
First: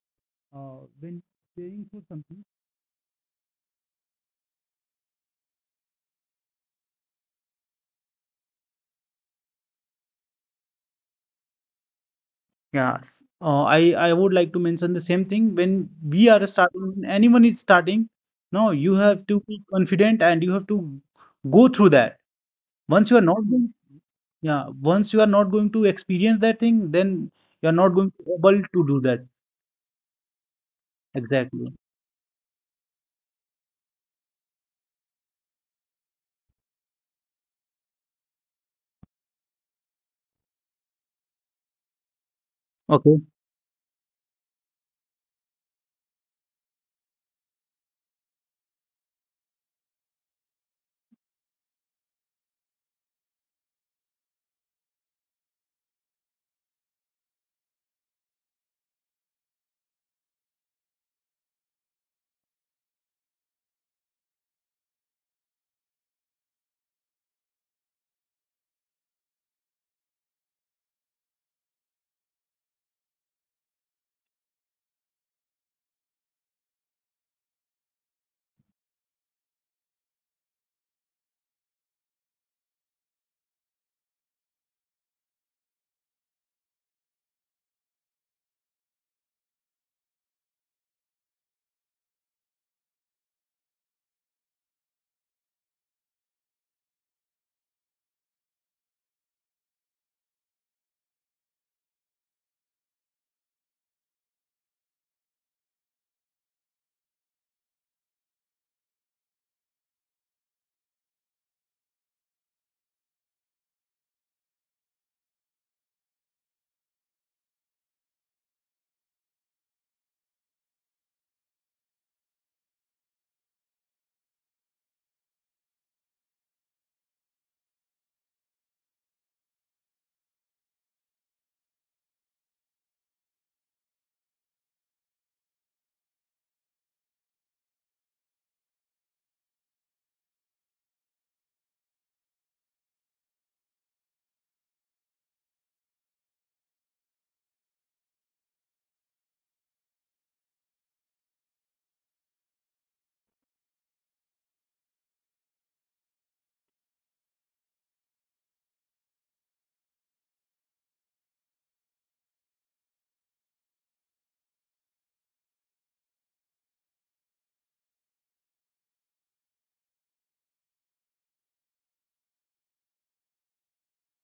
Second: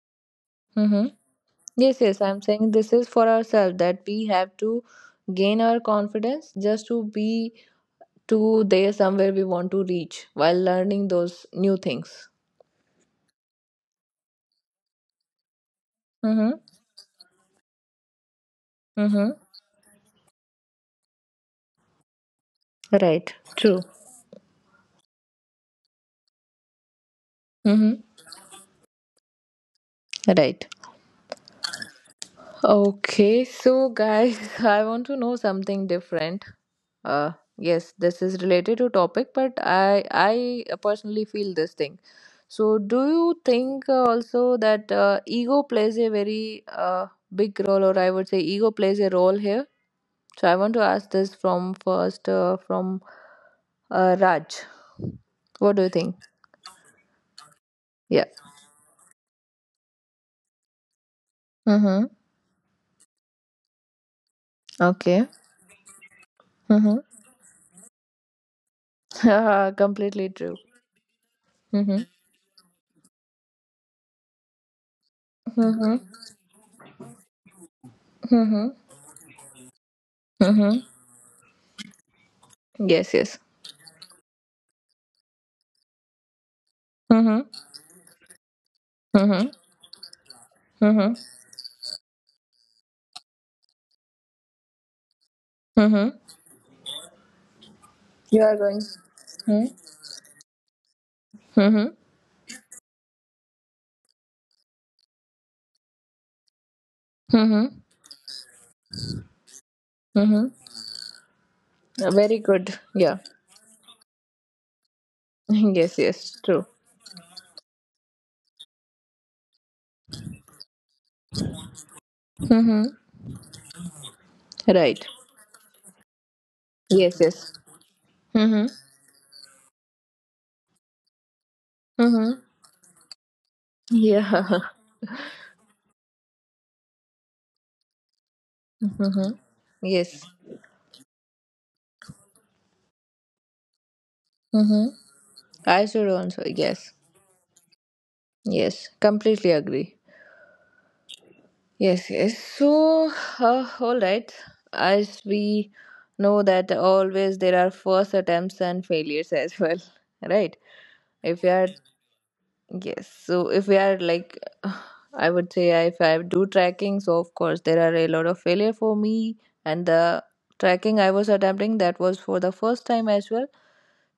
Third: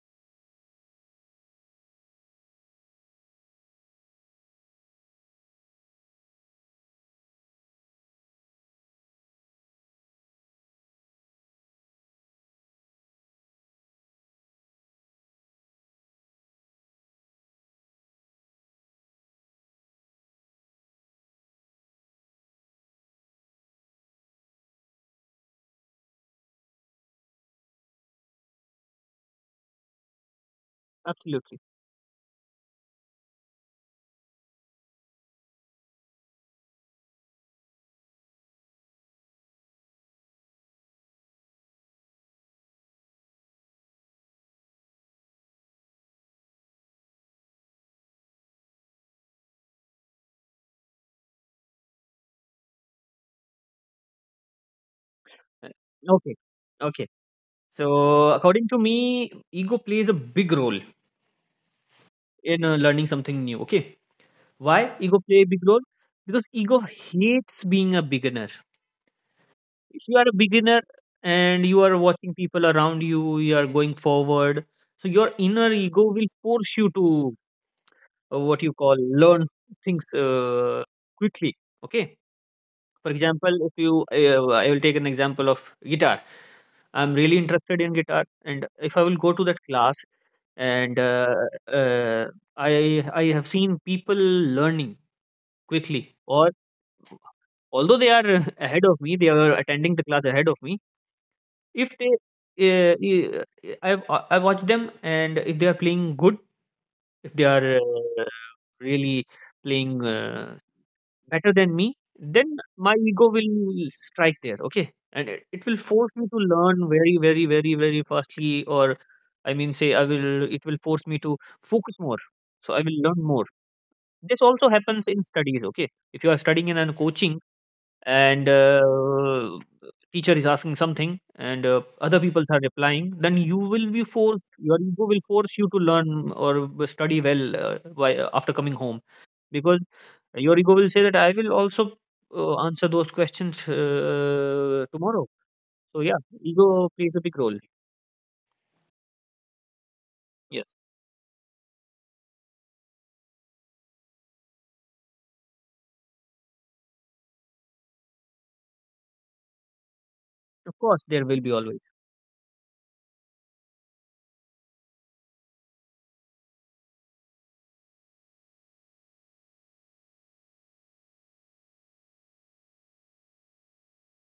[SPEAKER 1] Mm-hmm.
[SPEAKER 3] when paying for
[SPEAKER 1] Yes, yes, I'm
[SPEAKER 3] something.
[SPEAKER 1] saying this is for ourselves, that we have to gain our confidence just to be to there somewhere we want to reach while learning those new things,
[SPEAKER 3] Yes. I would like to mention the same thing. When we are
[SPEAKER 1] mm-hmm,
[SPEAKER 3] starting, when anyone is starting, no, you have
[SPEAKER 1] mm-hmm,
[SPEAKER 3] to be confident and you have to go through that. Once you are
[SPEAKER 1] right,
[SPEAKER 3] not going,
[SPEAKER 1] true.
[SPEAKER 3] yeah, once you are not going to experience that thing, then you are not
[SPEAKER 1] Mm-hmm.
[SPEAKER 3] going to able to do that.
[SPEAKER 1] Right.
[SPEAKER 2] absolutely.
[SPEAKER 3] Exactly.
[SPEAKER 1] Okay, so guys, <laughs> I want to know something different. Uh, yes, this is related to topic, but I personally feel this thing. So do
[SPEAKER 3] Okay,
[SPEAKER 1] you think, also that, ego plays a very, big role, or I would say ego plays a role here? So I want to ask this from first, from Raj.
[SPEAKER 2] Uh,
[SPEAKER 1] What do you think?
[SPEAKER 2] Okay, okay.
[SPEAKER 1] Yeah.
[SPEAKER 2] So according to me, ego plays a big role
[SPEAKER 1] Mhm.
[SPEAKER 2] in learning something new. Okay. Why ego
[SPEAKER 1] Okay.
[SPEAKER 2] play a big role? Because ego
[SPEAKER 1] Mhm.
[SPEAKER 2] hates being a beginner.
[SPEAKER 1] <laughs>
[SPEAKER 2] If you are
[SPEAKER 1] Completely
[SPEAKER 2] a
[SPEAKER 1] true.
[SPEAKER 2] beginner and you are
[SPEAKER 1] Mhm.
[SPEAKER 2] watching people around you, you are going forward. So your inner
[SPEAKER 1] Mhm.
[SPEAKER 2] ego will force you to what you
[SPEAKER 1] Mhm.
[SPEAKER 2] call learn things
[SPEAKER 1] Mhm.
[SPEAKER 2] quickly. Okay. For
[SPEAKER 1] Yes, yes.
[SPEAKER 2] example, if you, I will take an example of guitar. I'm really
[SPEAKER 1] Mm-hmm.
[SPEAKER 2] interested in guitar, and if I will go to
[SPEAKER 1] Mm-hmm.
[SPEAKER 2] that class, and
[SPEAKER 1] Mm-hmm.
[SPEAKER 2] uh, I have seen people learning quickly,
[SPEAKER 1] Mm-hmm.
[SPEAKER 2] or although they are
[SPEAKER 1] You
[SPEAKER 2] <laughs>
[SPEAKER 1] are going.
[SPEAKER 2] ahead of me, they are
[SPEAKER 1] Mm-hmm.
[SPEAKER 2] attending the class ahead of me. If
[SPEAKER 1] Mm-hmm.
[SPEAKER 2] they I watch them, and if they are playing good, if they are
[SPEAKER 1] Mm-hmm.
[SPEAKER 2] uh, really playing
[SPEAKER 1] Mm-hmm.
[SPEAKER 2] better than me,
[SPEAKER 1] Very
[SPEAKER 2] then
[SPEAKER 1] good.
[SPEAKER 2] my
[SPEAKER 1] Yeah.
[SPEAKER 2] ego will strike there. Okay, and it will
[SPEAKER 1] <laughs> Yes,
[SPEAKER 2] force me to
[SPEAKER 1] yes. True.
[SPEAKER 2] learn very very very very fastly, or I mean say I will it will force me to focus more. So I
[SPEAKER 1] Mm-hmm.
[SPEAKER 2] will learn more. This also happens
[SPEAKER 1] Right.
[SPEAKER 2] in studies. Okay, if you are studying in a
[SPEAKER 1] Yes,
[SPEAKER 2] coaching,
[SPEAKER 1] yes.
[SPEAKER 2] and
[SPEAKER 1] Mm-hmm.
[SPEAKER 2] teacher is asking something, and other people
[SPEAKER 1] Mm-hmm.
[SPEAKER 2] are replying, then
[SPEAKER 1] Yeah. <laughs>
[SPEAKER 2] your ego will force you to learn or study well, why, after coming home,
[SPEAKER 1] Mm-hmm.
[SPEAKER 2] because
[SPEAKER 1] Yes.
[SPEAKER 2] your ego will say that I will also answer those questions
[SPEAKER 1] Mm-hmm.
[SPEAKER 2] tomorrow.
[SPEAKER 1] I
[SPEAKER 2] So
[SPEAKER 1] should
[SPEAKER 2] yeah,
[SPEAKER 1] also.
[SPEAKER 2] ego
[SPEAKER 1] Yes.
[SPEAKER 2] plays a big role.
[SPEAKER 1] Yes. Completely agree.
[SPEAKER 2] Yes,
[SPEAKER 1] Yes, yes. So, all right. As we know that always there are first attempts and failures as well, <laughs> right?
[SPEAKER 2] of course, there will
[SPEAKER 1] If
[SPEAKER 2] be
[SPEAKER 1] you are,
[SPEAKER 2] always.
[SPEAKER 1] yes. So if we are like, <sighs> I would say, if I do tracking, so of course there are a lot of failure for me, and the tracking I was attempting, that was for the first time as well.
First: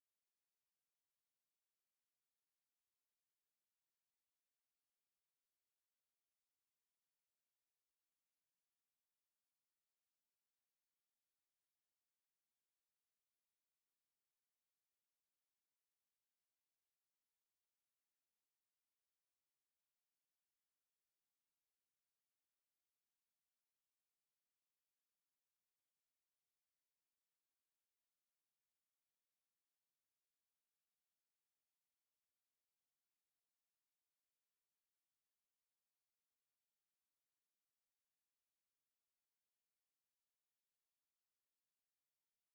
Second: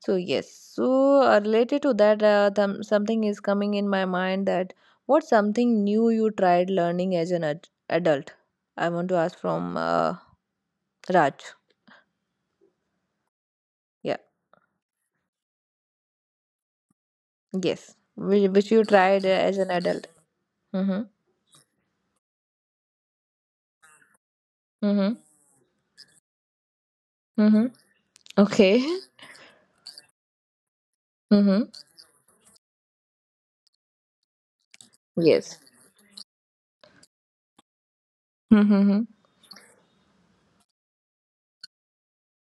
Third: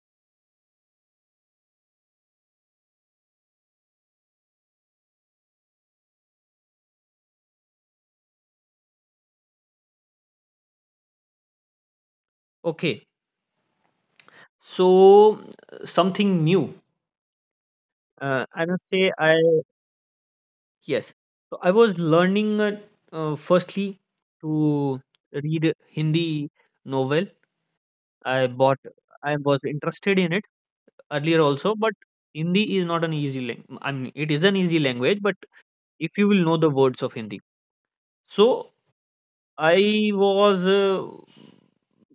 [SPEAKER 1] So yes. So, related to that, something is coming in my mind, that what's something new you tried learning as an adult? I want to ask from Raj.
[SPEAKER 2] Okay,
[SPEAKER 1] Yeah.
[SPEAKER 2] so something new,
[SPEAKER 1] Yes.
[SPEAKER 2] I
[SPEAKER 1] Which you
[SPEAKER 2] must say
[SPEAKER 1] tried,
[SPEAKER 2] I
[SPEAKER 1] as an adult. Mm-hmm.
[SPEAKER 2] Yes. So I was learning firstly to
[SPEAKER 1] Mm-hmm.
[SPEAKER 2] read Hindi novel.
[SPEAKER 1] Mm-hmm.
[SPEAKER 2] I bought.
[SPEAKER 1] Okay. <laughs>
[SPEAKER 2] I was interested in it earlier
[SPEAKER 1] Mm-hmm.
[SPEAKER 2] also, but Hindi is not an easy language. I mean, it is an easy language, but
[SPEAKER 1] Yes.
[SPEAKER 2] if you will know the words of Hindi,
[SPEAKER 1] Mm-hmm.
[SPEAKER 2] so I was.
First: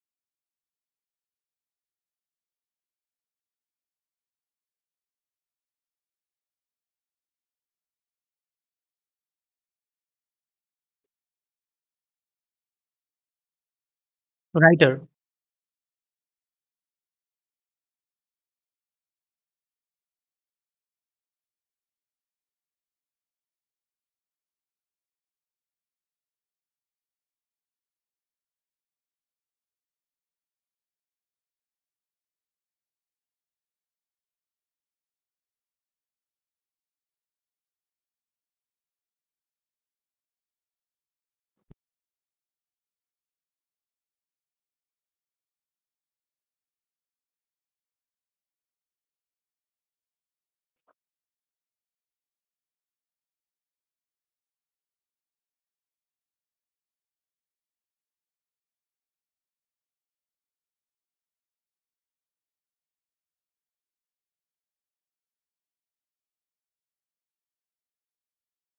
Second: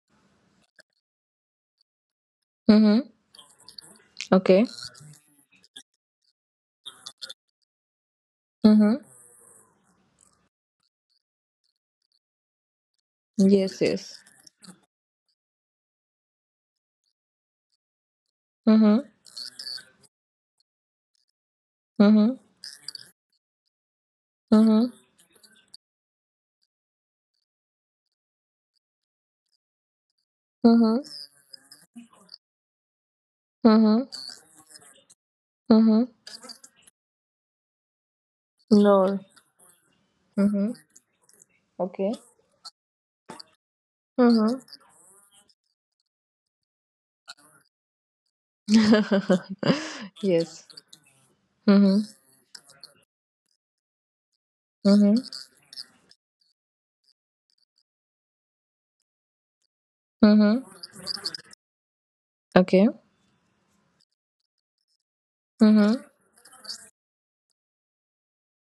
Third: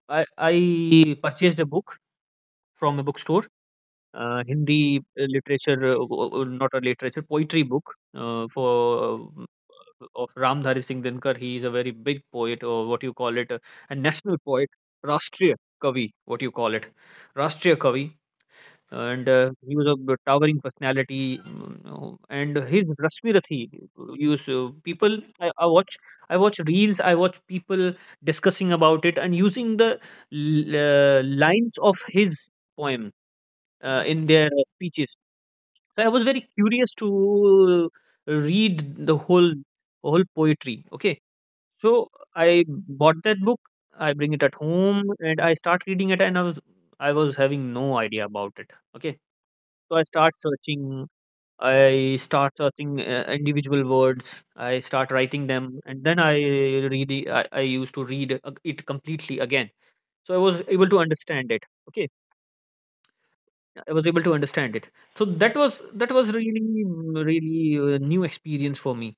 [SPEAKER 2] I purchased a book from a
[SPEAKER 1] Mm-hmm.
[SPEAKER 2] bookstore,
[SPEAKER 1] Okay.
[SPEAKER 2] Hindi not a literature, poetry book, for
[SPEAKER 1] Mm-hmm.
[SPEAKER 2] of Ramdhari Singh Dinkar. He is a very big poet, or what you call it, a
[SPEAKER 1] Yes,
[SPEAKER 2] national
[SPEAKER 1] yes.
[SPEAKER 2] poet,
[SPEAKER 3] writer.
[SPEAKER 2] Rashtriya Kavi, what you call it, Rashtriya Kavi. And
[SPEAKER 1] Mm-hmm.
[SPEAKER 2] he was a towering personality, and
[SPEAKER 1] Mm-hmm.
[SPEAKER 2] his Rashmi Rathi use people.
[SPEAKER 1] Mm-hmm.
[SPEAKER 2] I watch reels, I watch people discussing about it and using the
[SPEAKER 1] Mm-hmm.
[SPEAKER 2] lines of his poem in their
[SPEAKER 1] Mm-hmm.
[SPEAKER 2] speeches. So I was
[SPEAKER 1] Mm-hmm.
[SPEAKER 2] very curious to read the whole
[SPEAKER 1] No.
[SPEAKER 2] whole poetry.
[SPEAKER 1] Mm-hmm.
[SPEAKER 2] Okay, so
[SPEAKER 1] Okay.
[SPEAKER 2] I bought that book. I bring it at
[SPEAKER 1] Mm-hmm.
[SPEAKER 2] home, and I start reading it, and I was having no idea about it. Okay, so I start
[SPEAKER 1] <laughs> Yes.
[SPEAKER 2] searching. I
[SPEAKER 1] Mm-hmm.
[SPEAKER 2] start searching individual words. I start writing
[SPEAKER 1] Mm-hmm.
[SPEAKER 2] them, and then I read. I used to read it completely again, so I was able to
[SPEAKER 1] Mm-hmm.
[SPEAKER 2] understand it. Okay,
[SPEAKER 1] Okay.
[SPEAKER 2] I was able to understand it. So that was
[SPEAKER 1] Mm-hmm.
[SPEAKER 2] really really a new experience for me.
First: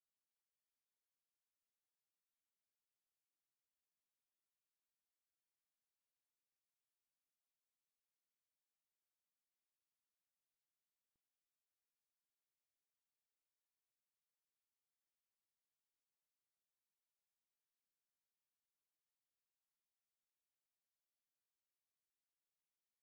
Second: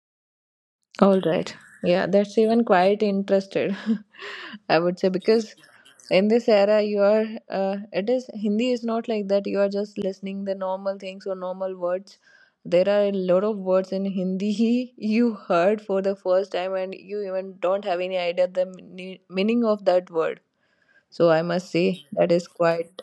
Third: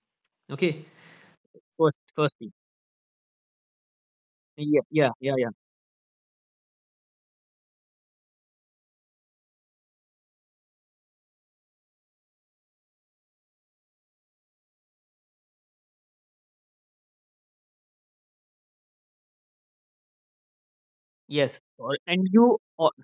[SPEAKER 2] Okay,
[SPEAKER 1] All right.
[SPEAKER 2] first
[SPEAKER 1] Yeah,
[SPEAKER 2] first
[SPEAKER 1] that's
[SPEAKER 2] thing.
[SPEAKER 1] even quite interested, <laughs> I
[SPEAKER 2] Yeah,
[SPEAKER 1] would say,
[SPEAKER 2] yeah, yeah, yeah.
[SPEAKER 1] because in this era you are it is Hindi is not like that you are just listening the normal things or normal words. There are a lot of words in Hindi <laughs> you heard for the first time and you even don't have any idea the meaning of that word. So I
[SPEAKER 2] Yes.
[SPEAKER 1] must say that is quite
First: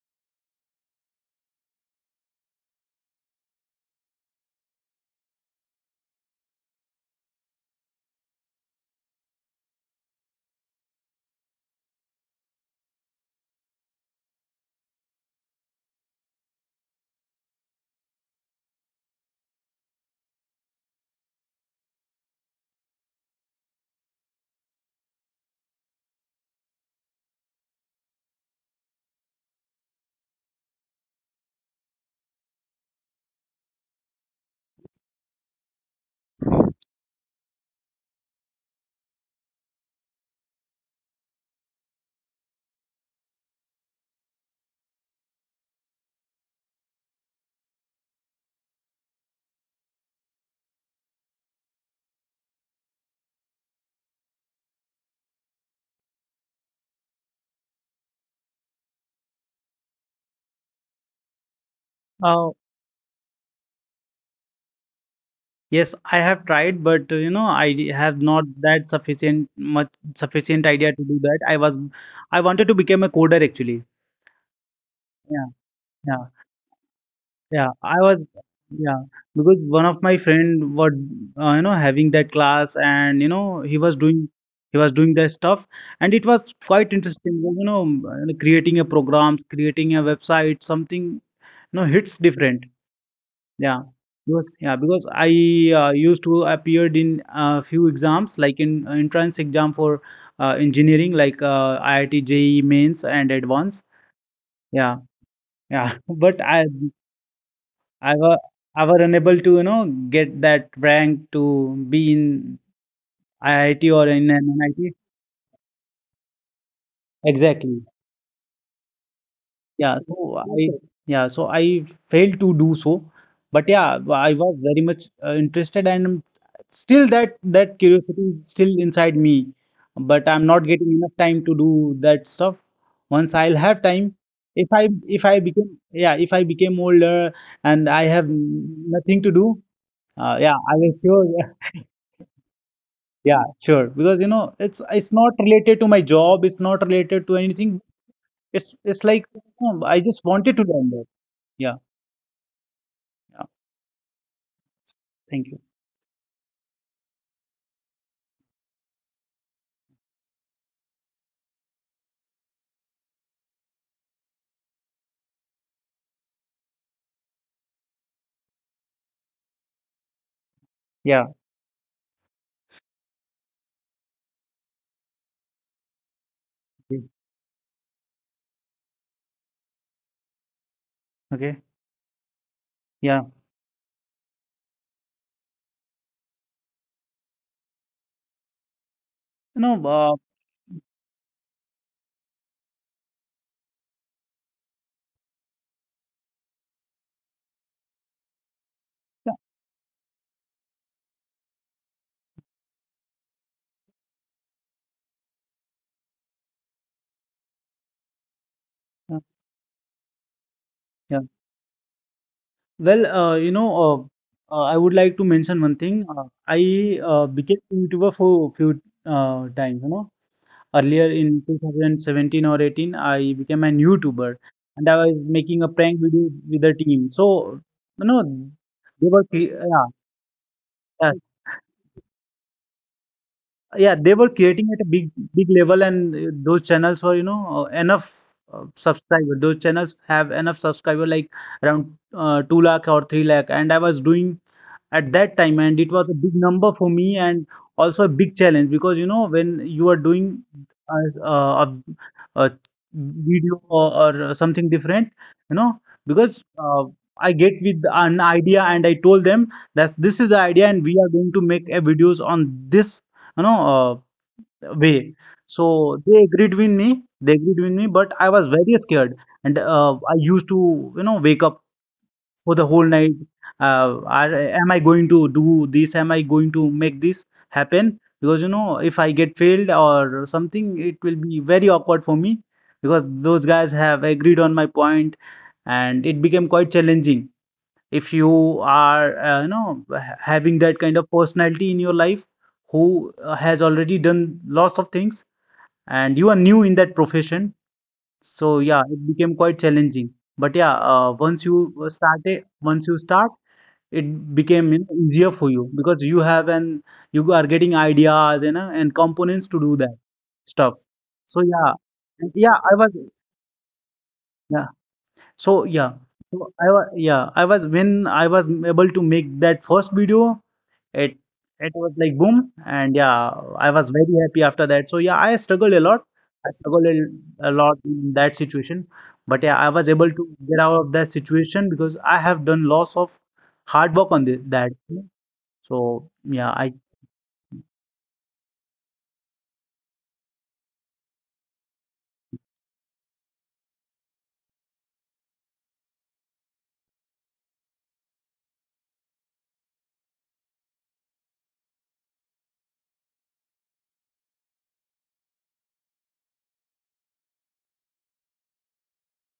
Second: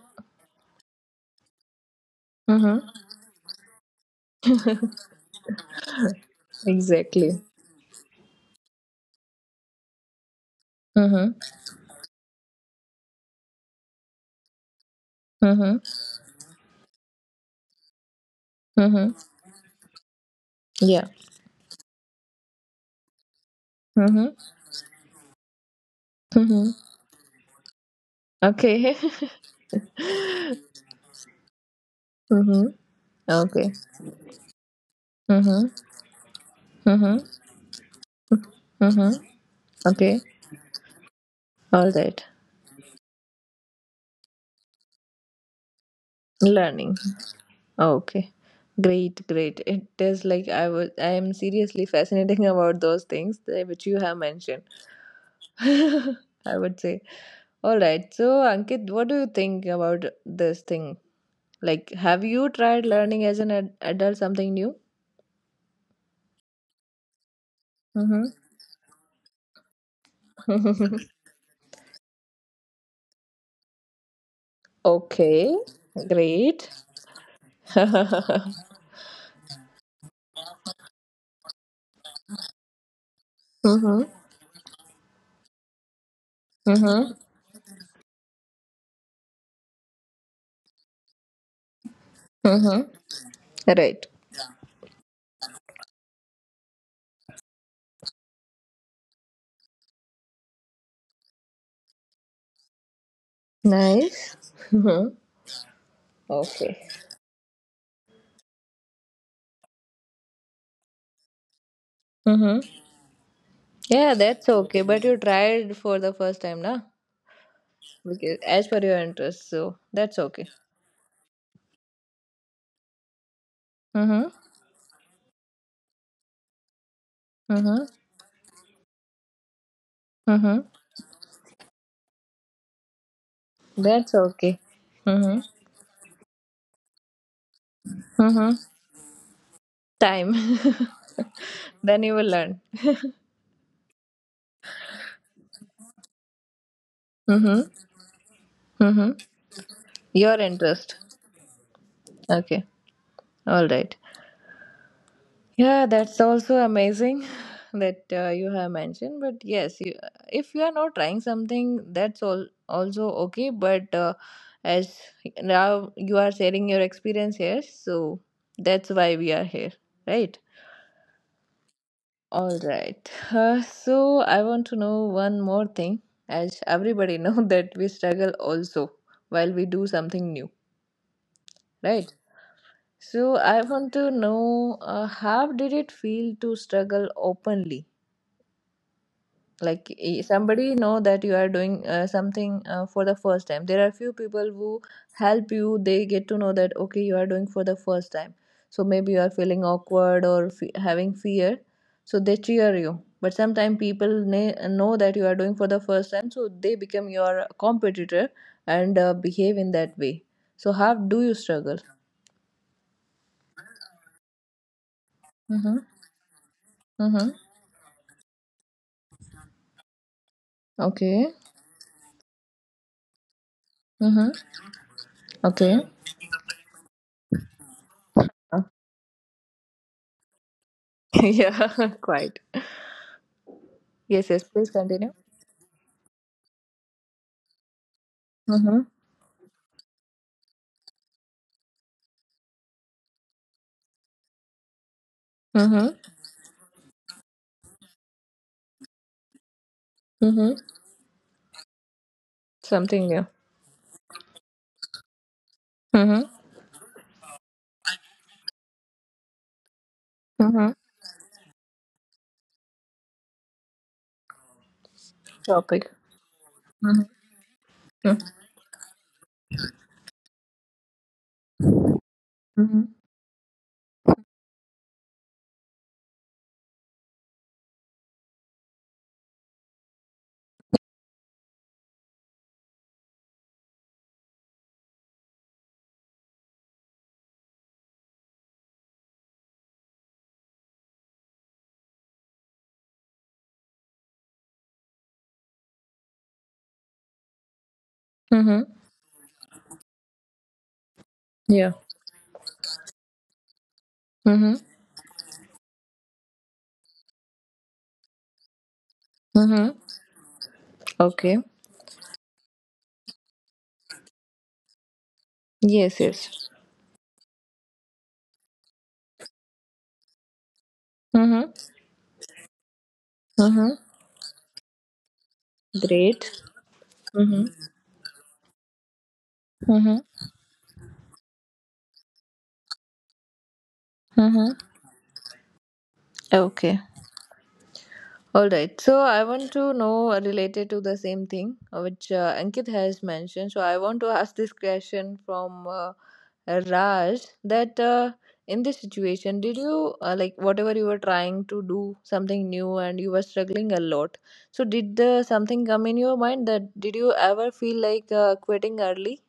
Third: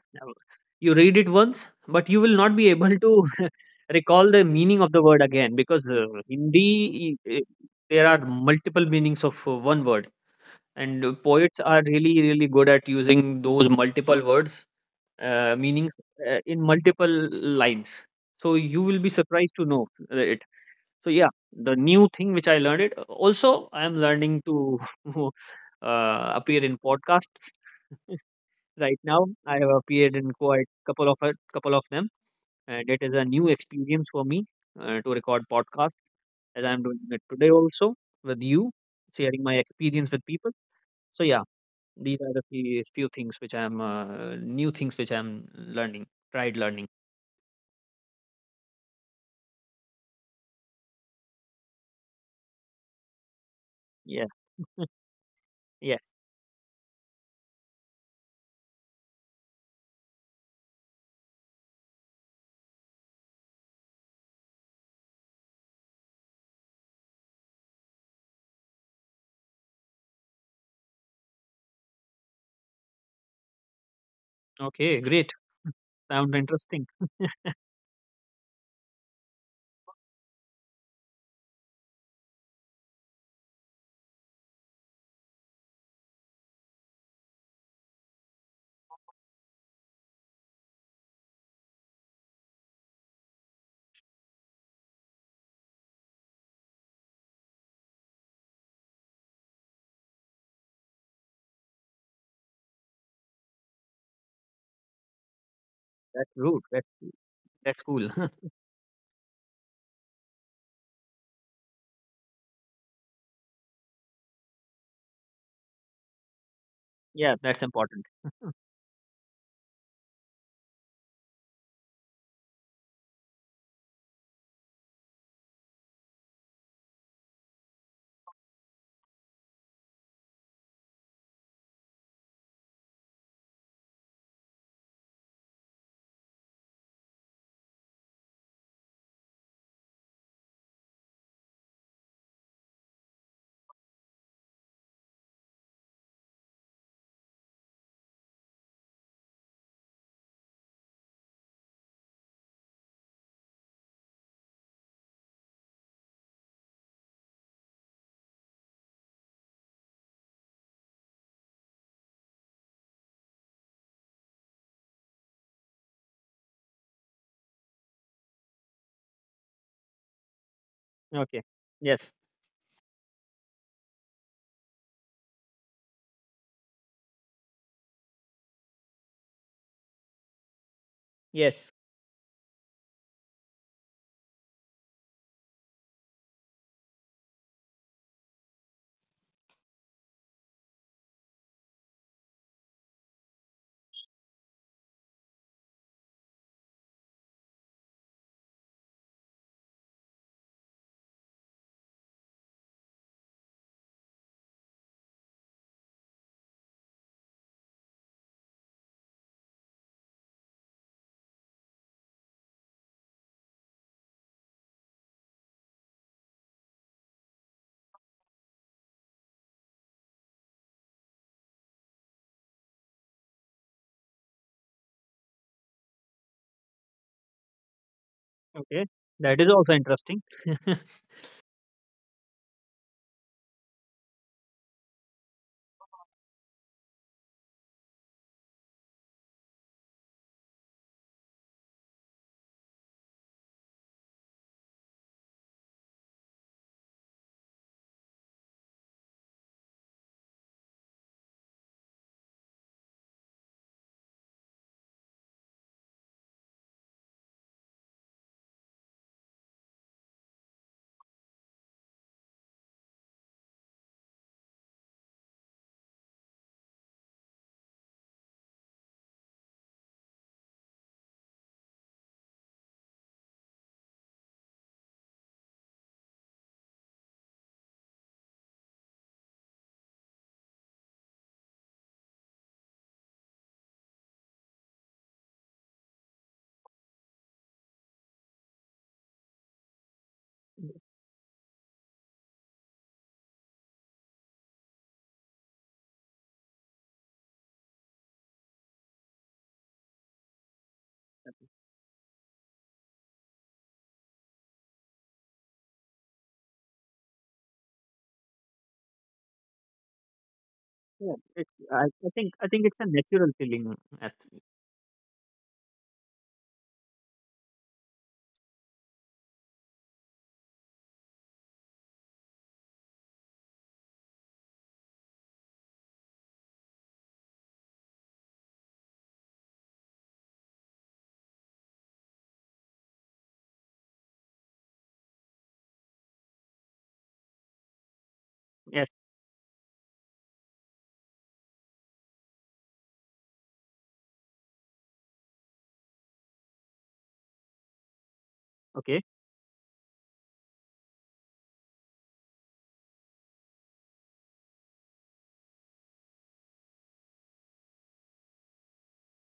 [SPEAKER 2] You read it once, but you will not be
[SPEAKER 1] hmm.
[SPEAKER 2] able to <laughs> recall the meaning of the word
[SPEAKER 1] <laughs>
[SPEAKER 2] again, because
[SPEAKER 1] Exactly.
[SPEAKER 2] there are multiple meanings of one word, and
[SPEAKER 1] Mm-hmm.
[SPEAKER 2] poets are really really good at using those multiple words
[SPEAKER 1] Mm-hmm.
[SPEAKER 2] meanings in multiple lines. So you will be
[SPEAKER 1] Mm-hmm.
[SPEAKER 2] surprised to know.
[SPEAKER 1] Yeah.
[SPEAKER 2] So yeah, the new thing which I learned it. Also, I am
[SPEAKER 1] Mm-hmm.
[SPEAKER 2] learning to <laughs> appear
[SPEAKER 1] Mm-hmm.
[SPEAKER 2] in podcasts. <laughs> Right
[SPEAKER 1] Okay.
[SPEAKER 2] now,
[SPEAKER 1] <laughs>
[SPEAKER 2] I have appeared in quite couple of them,
[SPEAKER 1] Mm-hmm.
[SPEAKER 2] and it is a new
[SPEAKER 1] Okay.
[SPEAKER 2] experience for me to record
[SPEAKER 1] Mm-hmm.
[SPEAKER 2] podcast, as I'm doing
[SPEAKER 1] Mm-hmm.
[SPEAKER 2] it today also with you,
[SPEAKER 1] Mm-hmm.
[SPEAKER 2] sharing my experience with
[SPEAKER 1] Okay.
[SPEAKER 2] people. So yeah,
[SPEAKER 1] All
[SPEAKER 2] these
[SPEAKER 1] right,
[SPEAKER 2] are the few things which I'm new things which I'm learning, tried learning.
[SPEAKER 1] learning. Okay, great, great. It is like I was. I am seriously fascinating <laughs> about those things which you have
[SPEAKER 2] Yeah.
[SPEAKER 1] mentioned.
[SPEAKER 2] Yes.
[SPEAKER 1] <laughs> I would say. All right. So, Ankit, what do you think about this thing? Like, have
[SPEAKER 3] Uh,
[SPEAKER 1] you tried learning as an adult something new?
[SPEAKER 3] yes, I have tried, but, you know, have not that sufficient much sufficient idea
[SPEAKER 1] Mm-hmm.
[SPEAKER 3] to do that. I wanted to become a coder actually.
[SPEAKER 1] <laughs>
[SPEAKER 2] Okay. Great.
[SPEAKER 3] Yeah,
[SPEAKER 1] Okay.
[SPEAKER 3] yeah.
[SPEAKER 2] Sound
[SPEAKER 1] Great.
[SPEAKER 2] interesting.
[SPEAKER 3] Yeah,
[SPEAKER 1] <laughs> Mm-hmm.
[SPEAKER 3] yeah, because one of my friend was, you know, having that class, and you know, he was doing that stuff, and it was quite
[SPEAKER 1] Mm-hmm.
[SPEAKER 3] interesting. You know, creating a program, creating a website, something, you know, hits different.
[SPEAKER 1] Mm-hmm.
[SPEAKER 3] Yeah,
[SPEAKER 1] Right.
[SPEAKER 3] yeah, because I used to appeared in a few exams, like in entrance exam for engineering, like IIT JEE mains and advanced.
[SPEAKER 1] Nice. <laughs>
[SPEAKER 3] Yeah,
[SPEAKER 1] Mm-hmm.
[SPEAKER 3] yeah, <laughs>
[SPEAKER 2] That's
[SPEAKER 3] but
[SPEAKER 2] good.
[SPEAKER 1] Okay.
[SPEAKER 2] That's cool.
[SPEAKER 3] I were
[SPEAKER 2] <laughs>
[SPEAKER 3] I were unable to, you know, get that rank to be in
[SPEAKER 1] Mm-hmm.
[SPEAKER 3] IIT or
[SPEAKER 1] Yeah,
[SPEAKER 3] in an
[SPEAKER 1] that's okay.
[SPEAKER 3] NIT.
[SPEAKER 1] But you tried for the first time, na?
[SPEAKER 2] Yeah, that's
[SPEAKER 3] Exactly.
[SPEAKER 2] important.
[SPEAKER 1] Because as per your interest, so
[SPEAKER 3] Yeah.
[SPEAKER 1] that's
[SPEAKER 3] So
[SPEAKER 1] okay.
[SPEAKER 3] I yeah. So I failed to do so, but yeah,
[SPEAKER 1] Mhm.
[SPEAKER 3] I was very much interested, and still that
[SPEAKER 1] Mhm.
[SPEAKER 3] curiosity is still inside me, but I'm not
[SPEAKER 1] Mhm.
[SPEAKER 3] getting enough time to do that stuff. Once I'll have time,
[SPEAKER 1] That's okay.
[SPEAKER 3] if I
[SPEAKER 1] Mhm.
[SPEAKER 3] became, yeah, if I became older and I have
[SPEAKER 1] Mhm.
[SPEAKER 3] nothing to do,
[SPEAKER 1] Time.
[SPEAKER 3] yeah, I will sure.
[SPEAKER 1] <laughs> Then you will learn.
[SPEAKER 3] Yeah, sure. Because you know, it's not related to my job. It's not related to
[SPEAKER 1] Mhm.
[SPEAKER 3] anything. It's
[SPEAKER 1] Mhm.
[SPEAKER 3] like, you know, I just
[SPEAKER 1] Your
[SPEAKER 3] wanted to learn
[SPEAKER 1] interest.
[SPEAKER 3] that. Yeah,
[SPEAKER 1] Okay.
[SPEAKER 3] yeah.
[SPEAKER 1] All right.
[SPEAKER 3] Thank you.
[SPEAKER 1] Yeah, that's also amazing <laughs> that you have mentioned. But yes, you, if you are not trying something, that's all also okay. But as now you are sharing your experience here, so that's why we are here, right?
[SPEAKER 3] Yeah.
[SPEAKER 2] Okay. Yes.
[SPEAKER 1] All right. So I want to know one more thing. As
[SPEAKER 3] Okay.
[SPEAKER 1] everybody know <laughs> that we struggle also while we do something new,
[SPEAKER 3] Okay.
[SPEAKER 2] Yes.
[SPEAKER 1] right?
[SPEAKER 3] Yeah.
[SPEAKER 1] So I want to know how did it feel to struggle openly?
[SPEAKER 3] You know.
[SPEAKER 1] Like somebody know that you are doing something for the first time. There are few people who help you. They get to know that okay, you are doing for the first time, so maybe you
[SPEAKER 3] Yeah.
[SPEAKER 1] are feeling awkward or having fear, so they cheer you. But sometimes people ne know that you are doing for the first time, so they become your competitor and
[SPEAKER 3] Yeah.
[SPEAKER 1] behave in that way. So how
[SPEAKER 3] Yeah.
[SPEAKER 1] do you struggle?
[SPEAKER 3] Well, you know, I would like to mention one
[SPEAKER 1] Mm-hmm.
[SPEAKER 3] thing. I
[SPEAKER 1] Mm-hmm.
[SPEAKER 3] became a YouTuber for a few times. You know, earlier
[SPEAKER 1] Okay.
[SPEAKER 3] in 2017 or 18, I became an YouTuber,
[SPEAKER 1] Mm-hmm.
[SPEAKER 3] and I was making a
[SPEAKER 1] Okay.
[SPEAKER 3] prank video with the team. So you know,
[SPEAKER 1] Uh,
[SPEAKER 2] Okay. That is also
[SPEAKER 3] yeah.
[SPEAKER 2] interesting. <laughs>
[SPEAKER 1] <laughs> yeah <laughs> quite.
[SPEAKER 3] Yeah, they were
[SPEAKER 1] Yes, yes,
[SPEAKER 3] creating
[SPEAKER 1] please
[SPEAKER 3] at a big
[SPEAKER 1] continue.
[SPEAKER 3] big level, and those channels were, you know, enough
[SPEAKER 1] Mm-hmm.
[SPEAKER 3] subscriber. Those channels have enough subscriber like around 2 lakh or 3 lakh, and I was doing at that time, and it
[SPEAKER 1] Mm-hmm.
[SPEAKER 3] was a big number for me, and also a big challenge. Because you know when you are doing
[SPEAKER 1] Mm-hmm.
[SPEAKER 3] uh, a, a
[SPEAKER 1] Something new.
[SPEAKER 3] video or something different, you know,
[SPEAKER 1] Mm-hmm.
[SPEAKER 3] because I get with an idea, and I told them that this is the idea,
[SPEAKER 1] Mm-hmm.
[SPEAKER 3] and we are going to make a videos on this, you know, way.
[SPEAKER 1] Topic.
[SPEAKER 3] So they agreed with me,
[SPEAKER 1] Mm-hmm.
[SPEAKER 3] but I was very scared, and I used to, you know, wake up for the whole
[SPEAKER 1] Mm-hmm.
[SPEAKER 3] night, uh, are, am I going to do this, am I going to make this happen? Because, you know, if I get failed or something, it will be very awkward for me, because those guys have agreed on my point, and it became quite challenging. If you are, you know, having that kind of personality in your life, who has already done lots of things, and you are new in that profession, so
[SPEAKER 1] Hmm.
[SPEAKER 3] yeah, it became quite challenging. But yeah, once you
[SPEAKER 1] Yeah.
[SPEAKER 3] start it, once you start, it
[SPEAKER 1] Mm-hmm.
[SPEAKER 3] became, you know, easier for you, because you have an, you are getting ideas, you know, and components to do
[SPEAKER 1] Mm-hmm.
[SPEAKER 3] that stuff.
[SPEAKER 2] Yeah,
[SPEAKER 3] So
[SPEAKER 1] Okay.
[SPEAKER 2] it,
[SPEAKER 3] yeah.
[SPEAKER 2] I
[SPEAKER 3] Yeah,
[SPEAKER 2] think
[SPEAKER 3] I
[SPEAKER 2] it's a
[SPEAKER 3] was
[SPEAKER 2] natural feeling. At,
[SPEAKER 3] yeah so yeah,
[SPEAKER 1] Yes,
[SPEAKER 3] so
[SPEAKER 1] yes.
[SPEAKER 3] I was, yeah, I was, when I was able to make that first video, it it
[SPEAKER 1] Mm-hmm.
[SPEAKER 3] was like boom, and yeah, I
[SPEAKER 1] Mm-hmm.
[SPEAKER 3] was very happy after that. So yeah, I struggled a lot. I
[SPEAKER 1] Great.
[SPEAKER 3] struggled a
[SPEAKER 1] Mm-hmm.
[SPEAKER 3] lot in that situation, but yeah, I was
[SPEAKER 1] Mm-hmm.
[SPEAKER 3] able to get out of that situation because I have done lots of hard work on
[SPEAKER 1] Mm-hmm.
[SPEAKER 3] that. So yeah, I
[SPEAKER 1] Okay. All right.
[SPEAKER 2] yes.
[SPEAKER 1] So I want to know related to the same thing which Ankit has mentioned. So I want to <laughs> ask this question from Raj that in this
[SPEAKER 2] Okay.
[SPEAKER 1] situation, did you like whatever you were trying to do something new and you were struggling a lot? So did something come in your mind that did you ever feel like quitting early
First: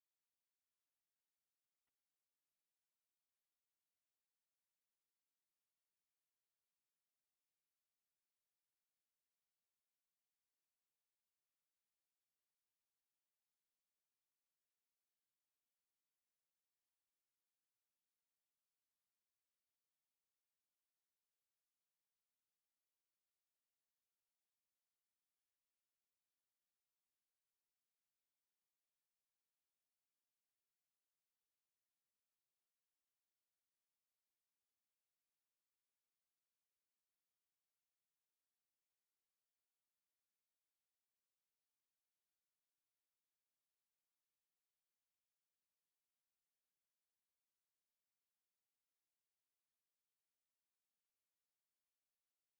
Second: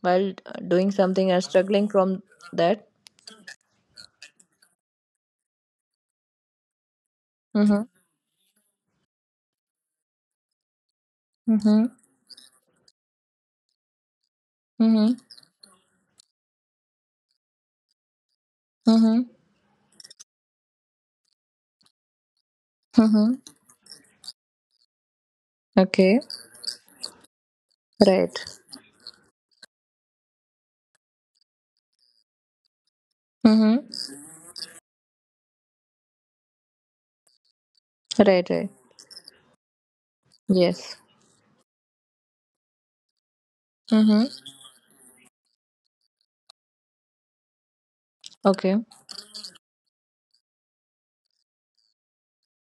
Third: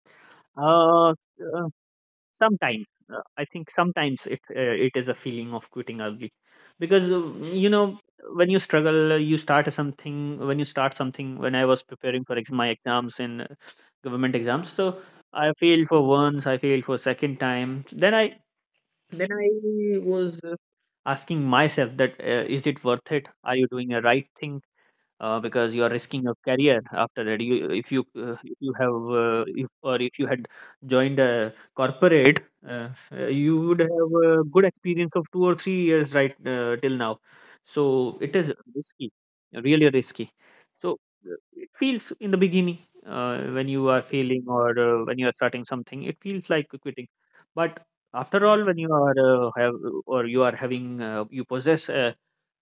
[SPEAKER 1] while doing
[SPEAKER 2] Uh,
[SPEAKER 1] something and
[SPEAKER 2] uh
[SPEAKER 1] struggling from
[SPEAKER 2] Sometimes,
[SPEAKER 1] that?
[SPEAKER 2] I think sometimes it is a feeling of quitting early, because you
[SPEAKER 1] Mm-hmm.
[SPEAKER 2] know, when you struggle, you start something. When you start something, when I was
[SPEAKER 1] Mm-hmm.
[SPEAKER 2] preparing for my exams in government exams, so
[SPEAKER 1] Mm-hmm.
[SPEAKER 2] I failed for once, I failed for second time. Then I Then
[SPEAKER 1] Mm-hmm.
[SPEAKER 2] I was asking myself that, is it worth it?
[SPEAKER 1] Mm-hmm.
[SPEAKER 2] Are you doing the right thing? Because you are
[SPEAKER 1] Okay.
[SPEAKER 2] risking your career. After that, you if you if
[SPEAKER 1] Right.
[SPEAKER 2] you have if, or if you had joined a corporate, you would
[SPEAKER 1] Mm-hmm.
[SPEAKER 2] have a good experience of 2 or 3 years right till now. So it
[SPEAKER 1] Right,
[SPEAKER 2] is
[SPEAKER 1] right.
[SPEAKER 2] risky, really risky. So
[SPEAKER 1] Yes.
[SPEAKER 2] it feels in the beginning, when you are
[SPEAKER 1] Mm-hmm.
[SPEAKER 2] failing, or when you are starting something, it feels like quitting. But after all,
[SPEAKER 1] Okay.
[SPEAKER 2] when you are have or you are having, you possess a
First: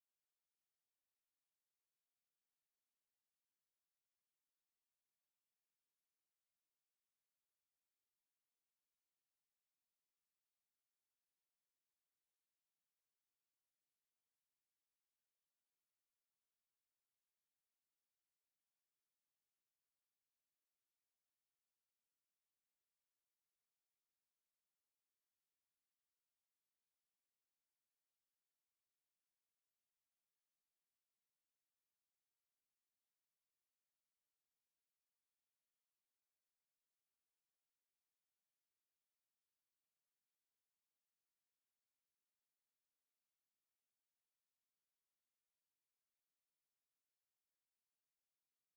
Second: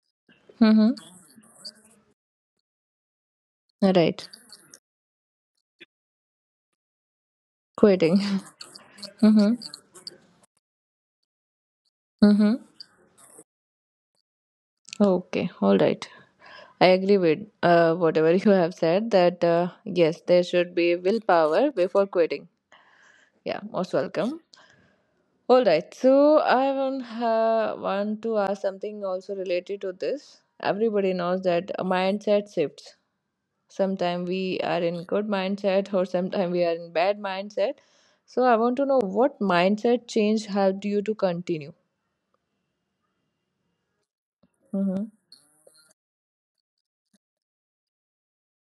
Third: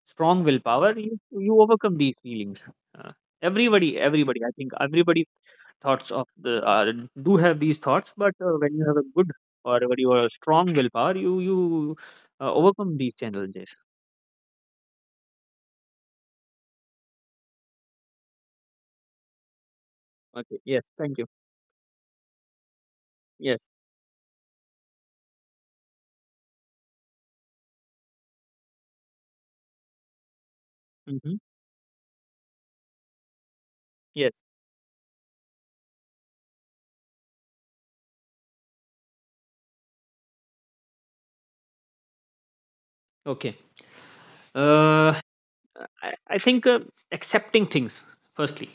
[SPEAKER 2] strong willpower,
[SPEAKER 1] Mm-hmm.
[SPEAKER 2] you overcome these feelings. Uh, Everybody,
[SPEAKER 1] Right.
[SPEAKER 2] I think everybody thoughts of the do have these thoughts,
[SPEAKER 1] Quitting.
[SPEAKER 2] but when you have a good
[SPEAKER 1] <laughs> Mm-hmm.
[SPEAKER 2] or when you are a strong willpower, you
[SPEAKER 1] Mm-hmm.
[SPEAKER 2] overcome these challenges.
[SPEAKER 1] Okay. All right. I agree with whatever you have said that yes, there
[SPEAKER 2] Okay.
[SPEAKER 1] should
[SPEAKER 2] Yes.
[SPEAKER 1] be
[SPEAKER 2] Thank you.
[SPEAKER 1] willpower before quitting. Yeah,
[SPEAKER 2] Yes.
[SPEAKER 1] most welcome. All right. So I want to ask something also related to this. Everybody
[SPEAKER 2] Mm-hmm.
[SPEAKER 1] knows that mindset shifts. Sometimes
[SPEAKER 2] Yes.
[SPEAKER 1] we are in good mindset or sometimes we are in bad mindset. So I want to know what mindset change helped you to continue.
[SPEAKER 2] Okay.
[SPEAKER 1] Mm-hmm.
[SPEAKER 2] Uh, I think accepting things firstly.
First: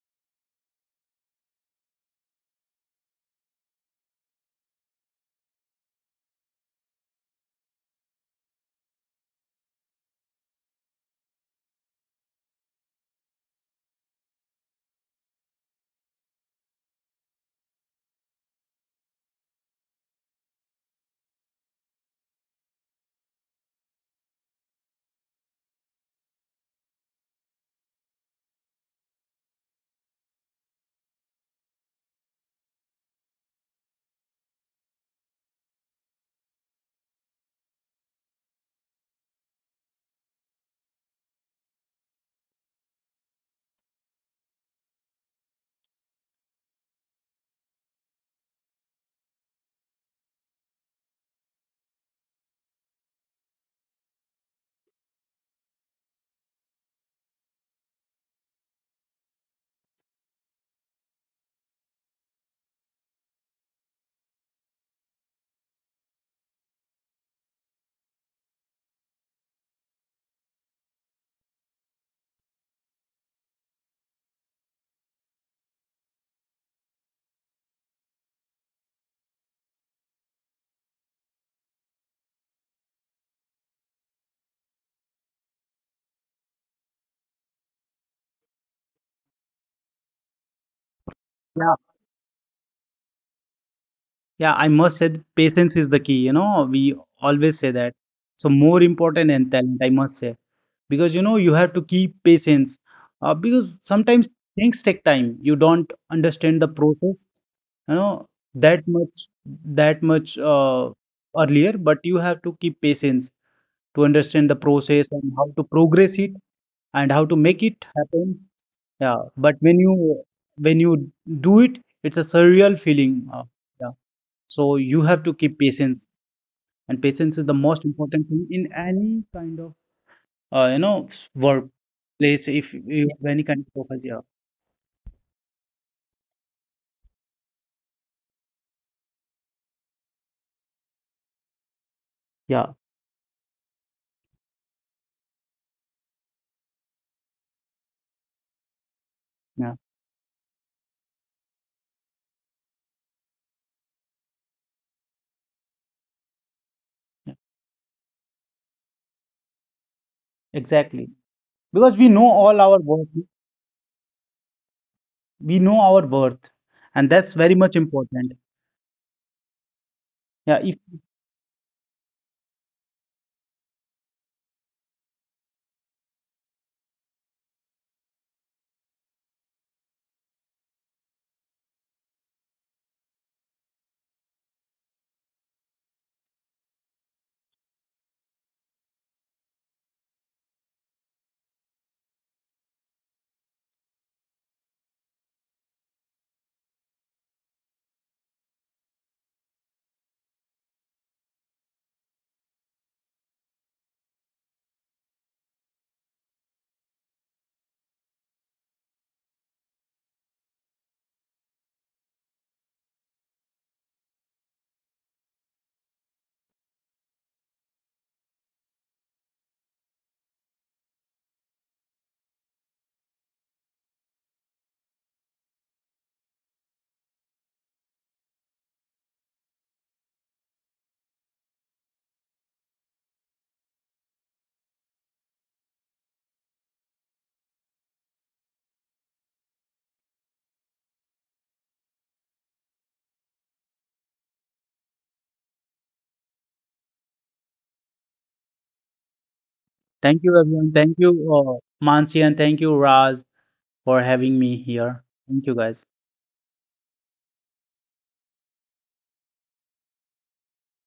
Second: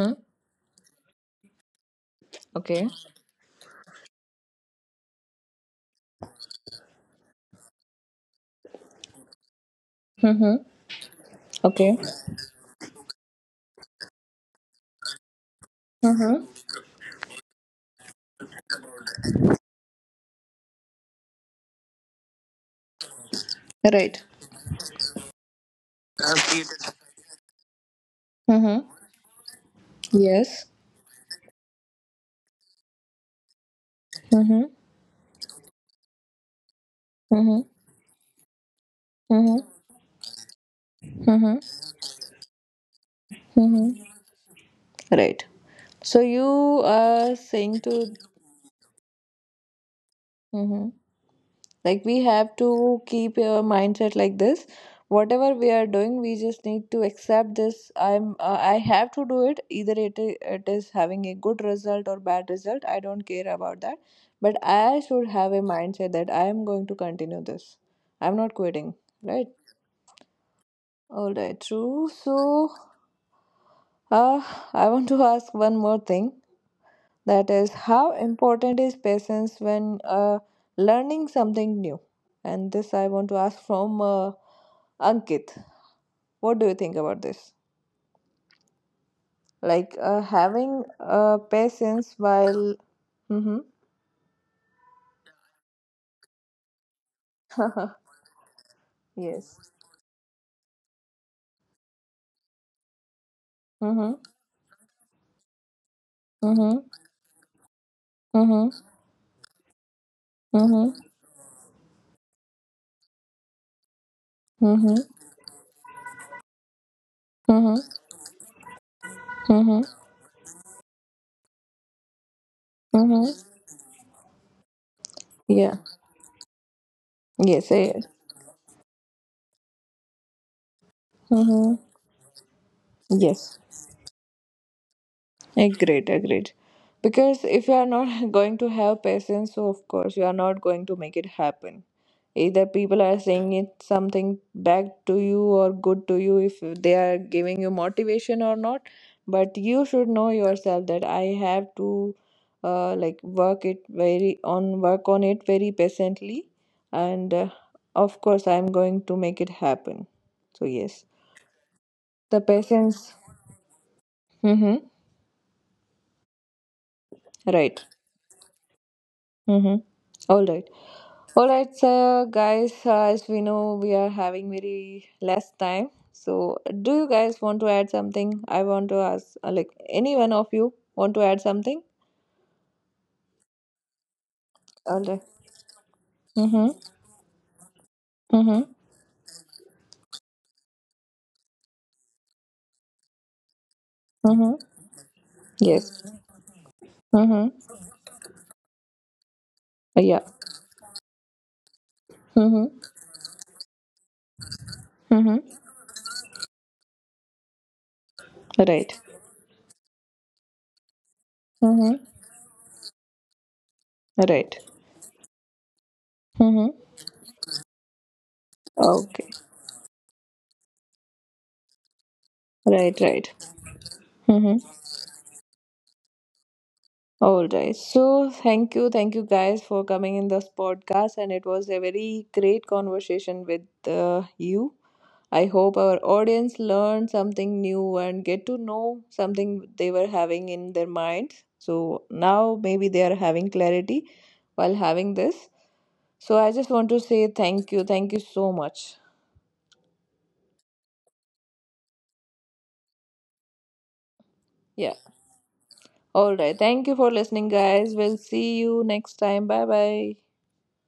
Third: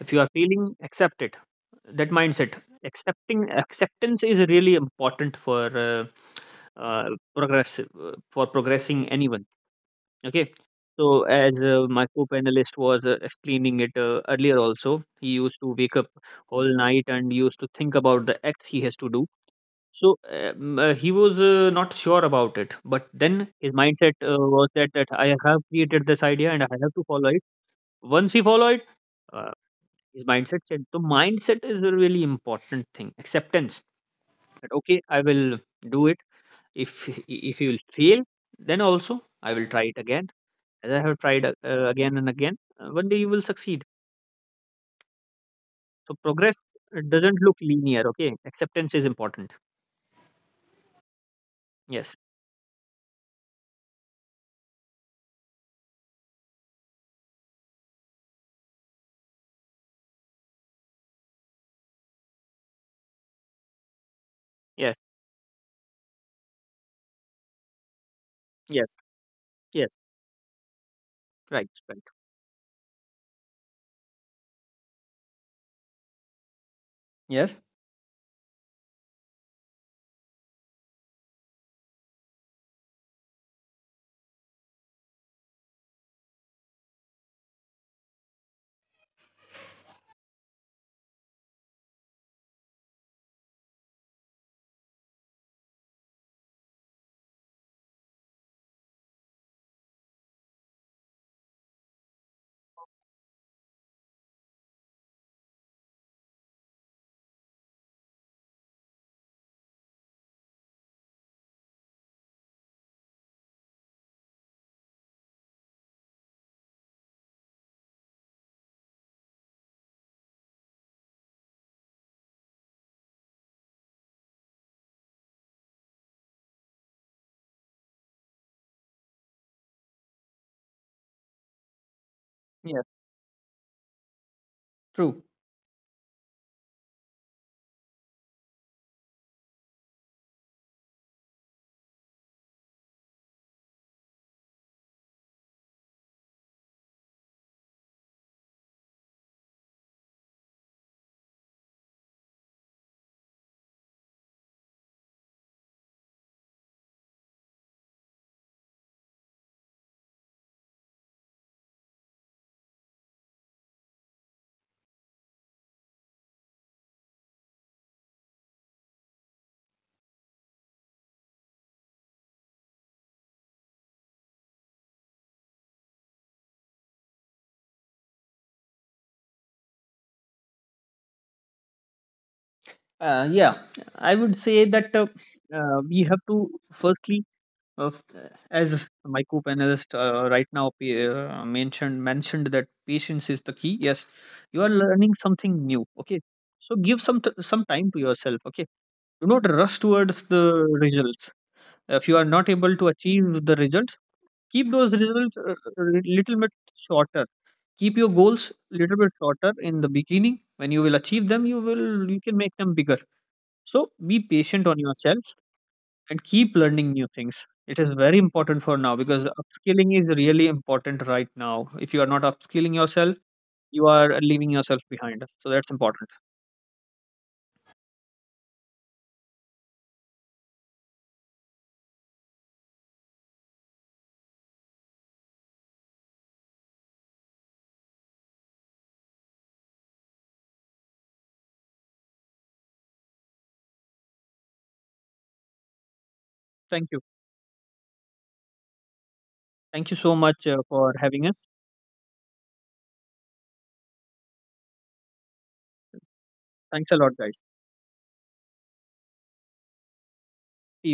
[SPEAKER 2] If you are feeling, accept it. That mindset,
[SPEAKER 1] Okay.
[SPEAKER 2] accepting acceptance is really important for uh, progress, for progressing anyone. Okay,
[SPEAKER 1] Mm-hmm.
[SPEAKER 2] so as
[SPEAKER 1] Okay.
[SPEAKER 2] my co-panelist was explaining it earlier also, he used to wake up
[SPEAKER 1] Mm-hmm.
[SPEAKER 2] all night and used to think about the acts he has to do. So he was not sure about it, but then his mindset
[SPEAKER 1] Right.
[SPEAKER 2] was that I have created this idea and I have to follow it. Once he followed
[SPEAKER 1] Mm-hmm.
[SPEAKER 2] it, his mindset
[SPEAKER 1] Yes.
[SPEAKER 2] said, so mindset is a really important thing. Acceptance
[SPEAKER 1] Mm-hmm.
[SPEAKER 2] that, okay, I will do it. If you
[SPEAKER 1] Mm-hmm.
[SPEAKER 2] will fail, then also I will
[SPEAKER 1] Mm-hmm.
[SPEAKER 2] try it again. As I have tried
[SPEAKER 1] Mm-hmm.
[SPEAKER 2] again and again, one day you will succeed.
[SPEAKER 1] Mm-hmm. Right.
[SPEAKER 2] So
[SPEAKER 1] So
[SPEAKER 2] progress
[SPEAKER 1] you
[SPEAKER 2] doesn't
[SPEAKER 1] are
[SPEAKER 2] look
[SPEAKER 1] saying
[SPEAKER 2] linear.
[SPEAKER 1] to.
[SPEAKER 2] Okay, acceptance is important.
[SPEAKER 1] Mm-hmm. Like
[SPEAKER 2] Yes,
[SPEAKER 1] we have to keep your mindset like this. Whatever we are doing, we just need to accept this. I'm I have to do it. Either it is having a good result or bad result. I don't care about that. But
[SPEAKER 2] yes,
[SPEAKER 1] I should have a mindset that I am going to continue this. I'm not
[SPEAKER 2] yes,
[SPEAKER 1] quitting, right?
[SPEAKER 2] yes.
[SPEAKER 1] All right,
[SPEAKER 2] Right, right.
[SPEAKER 1] true. So, uh, I want to ask one more thing. That
[SPEAKER 2] Yes,
[SPEAKER 1] is, how important is patience when learning something new? And this I want to ask from Ankit. What do you think about this? Like having
[SPEAKER 3] yeah.
[SPEAKER 1] patience while. Mm-hmm.
[SPEAKER 3] Yeah, I must say that patience is the key. You know, we always say that.
[SPEAKER 1] <laughs>
[SPEAKER 3] So, more important than
[SPEAKER 1] Yes.
[SPEAKER 3] talent, I must say, because you know you have to keep patience, because
[SPEAKER 1] Mm-hmm.
[SPEAKER 3] sometimes things take time. You don't understand the
[SPEAKER 1] Mm-hmm.
[SPEAKER 3] process, you know,
[SPEAKER 1] Mm-hmm.
[SPEAKER 3] that much that much
[SPEAKER 1] Mm-hmm.
[SPEAKER 3] earlier, but you have to keep patience to understand the
[SPEAKER 1] Mm-hmm.
[SPEAKER 3] process and how to progress it and how to make
[SPEAKER 1] Mm-hmm.
[SPEAKER 3] it happen. Yeah, but
[SPEAKER 1] Mm-hmm.
[SPEAKER 3] when you do it, it's a surreal feeling.
[SPEAKER 1] Mm-hmm.
[SPEAKER 3] Yeah. So you have to keep
[SPEAKER 1] Yeah.
[SPEAKER 3] patience, and patience is the most
[SPEAKER 1] Yes.
[SPEAKER 3] important thing in any kind of you know,
[SPEAKER 1] Yes.
[SPEAKER 3] workplace. If
[SPEAKER 2] yes.
[SPEAKER 3] you have any
[SPEAKER 1] Yes,
[SPEAKER 3] kind of profile, yeah,
[SPEAKER 2] True.
[SPEAKER 1] agreed, agreed. Because if you are not <laughs> going to have patience, so of course you are not going to make it happen. Either
[SPEAKER 3] yeah,
[SPEAKER 1] people are saying it something back to you or good to you, if they are giving you motivation or not. But
[SPEAKER 3] yeah,
[SPEAKER 1] you should know yourself that I have to like work it very on work on it very patiently,
[SPEAKER 3] yeah,
[SPEAKER 1] and of course I am going to make it happen. So yes,
[SPEAKER 3] exactly. Because we know
[SPEAKER 1] the
[SPEAKER 3] all our worth,
[SPEAKER 1] patience. Mm-hmm.
[SPEAKER 3] we know our worth, and that's very much
[SPEAKER 1] Right.
[SPEAKER 3] important.
[SPEAKER 1] Mm-hmm. All
[SPEAKER 3] Yeah.
[SPEAKER 1] right.
[SPEAKER 3] If
[SPEAKER 1] All right, so guys, as we know, we are having very less time. So, do you guys want to add something? I want to ask, like, any one of you want to add something?
[SPEAKER 2] Yeah, I would say that
[SPEAKER 1] All right.
[SPEAKER 2] we have to
[SPEAKER 1] Mm-hmm.
[SPEAKER 2] firstly, Of as
[SPEAKER 1] Mm-hmm.
[SPEAKER 2] my co-panelist right now mentioned that patience is the key. Yes, you
[SPEAKER 1] Mm-hmm.
[SPEAKER 2] are learning something new. Okay,
[SPEAKER 1] Yes.
[SPEAKER 2] so give some
[SPEAKER 1] Mm-hmm.
[SPEAKER 2] time to yourself. Okay, do not rush towards
[SPEAKER 1] Yeah.
[SPEAKER 2] the results. If you are not able
[SPEAKER 1] Mm-hmm.
[SPEAKER 2] to achieve the results, keep those results
[SPEAKER 1] Mm-hmm.
[SPEAKER 2] a little bit shorter. Keep your goals
[SPEAKER 1] Right.
[SPEAKER 2] little bit shorter in the beginning. When you will achieve them,
[SPEAKER 1] Mm-hmm.
[SPEAKER 2] you can make them bigger. So be
[SPEAKER 1] Right.
[SPEAKER 2] patient on yourself and keep
[SPEAKER 1] Mm-hmm.
[SPEAKER 2] learning new things. It is very important for now, because
[SPEAKER 1] Okay.
[SPEAKER 2] upskilling is really important right now. If you are not upskilling
[SPEAKER 1] Right,
[SPEAKER 2] yourself,
[SPEAKER 1] right.
[SPEAKER 2] you are leaving
[SPEAKER 1] Mm-hmm.
[SPEAKER 2] yourself behind. So that's important.
[SPEAKER 1] All right. So thank you guys for coming in this podcast, and it was a very great conversation with you. I hope our audience learned something new and get to know something they were having in their minds. So now maybe they are having clarity while having this. So I just
[SPEAKER 2] Thank
[SPEAKER 1] want
[SPEAKER 2] you.
[SPEAKER 1] to say thank you so much.
[SPEAKER 2] Thank you so
[SPEAKER 3] thank you
[SPEAKER 2] much
[SPEAKER 3] everyone,
[SPEAKER 2] for
[SPEAKER 3] thank you
[SPEAKER 2] having us.
[SPEAKER 3] Mansi, and thank you Raj for having me
[SPEAKER 1] Yeah.
[SPEAKER 3] here. Thank you guys.
[SPEAKER 1] All right.
[SPEAKER 2] Thanks
[SPEAKER 1] Thank
[SPEAKER 2] a
[SPEAKER 1] you
[SPEAKER 2] lot,
[SPEAKER 1] for
[SPEAKER 2] guys.
[SPEAKER 1] listening, guys. We'll see you next time. Bye bye.
[SPEAKER 2] See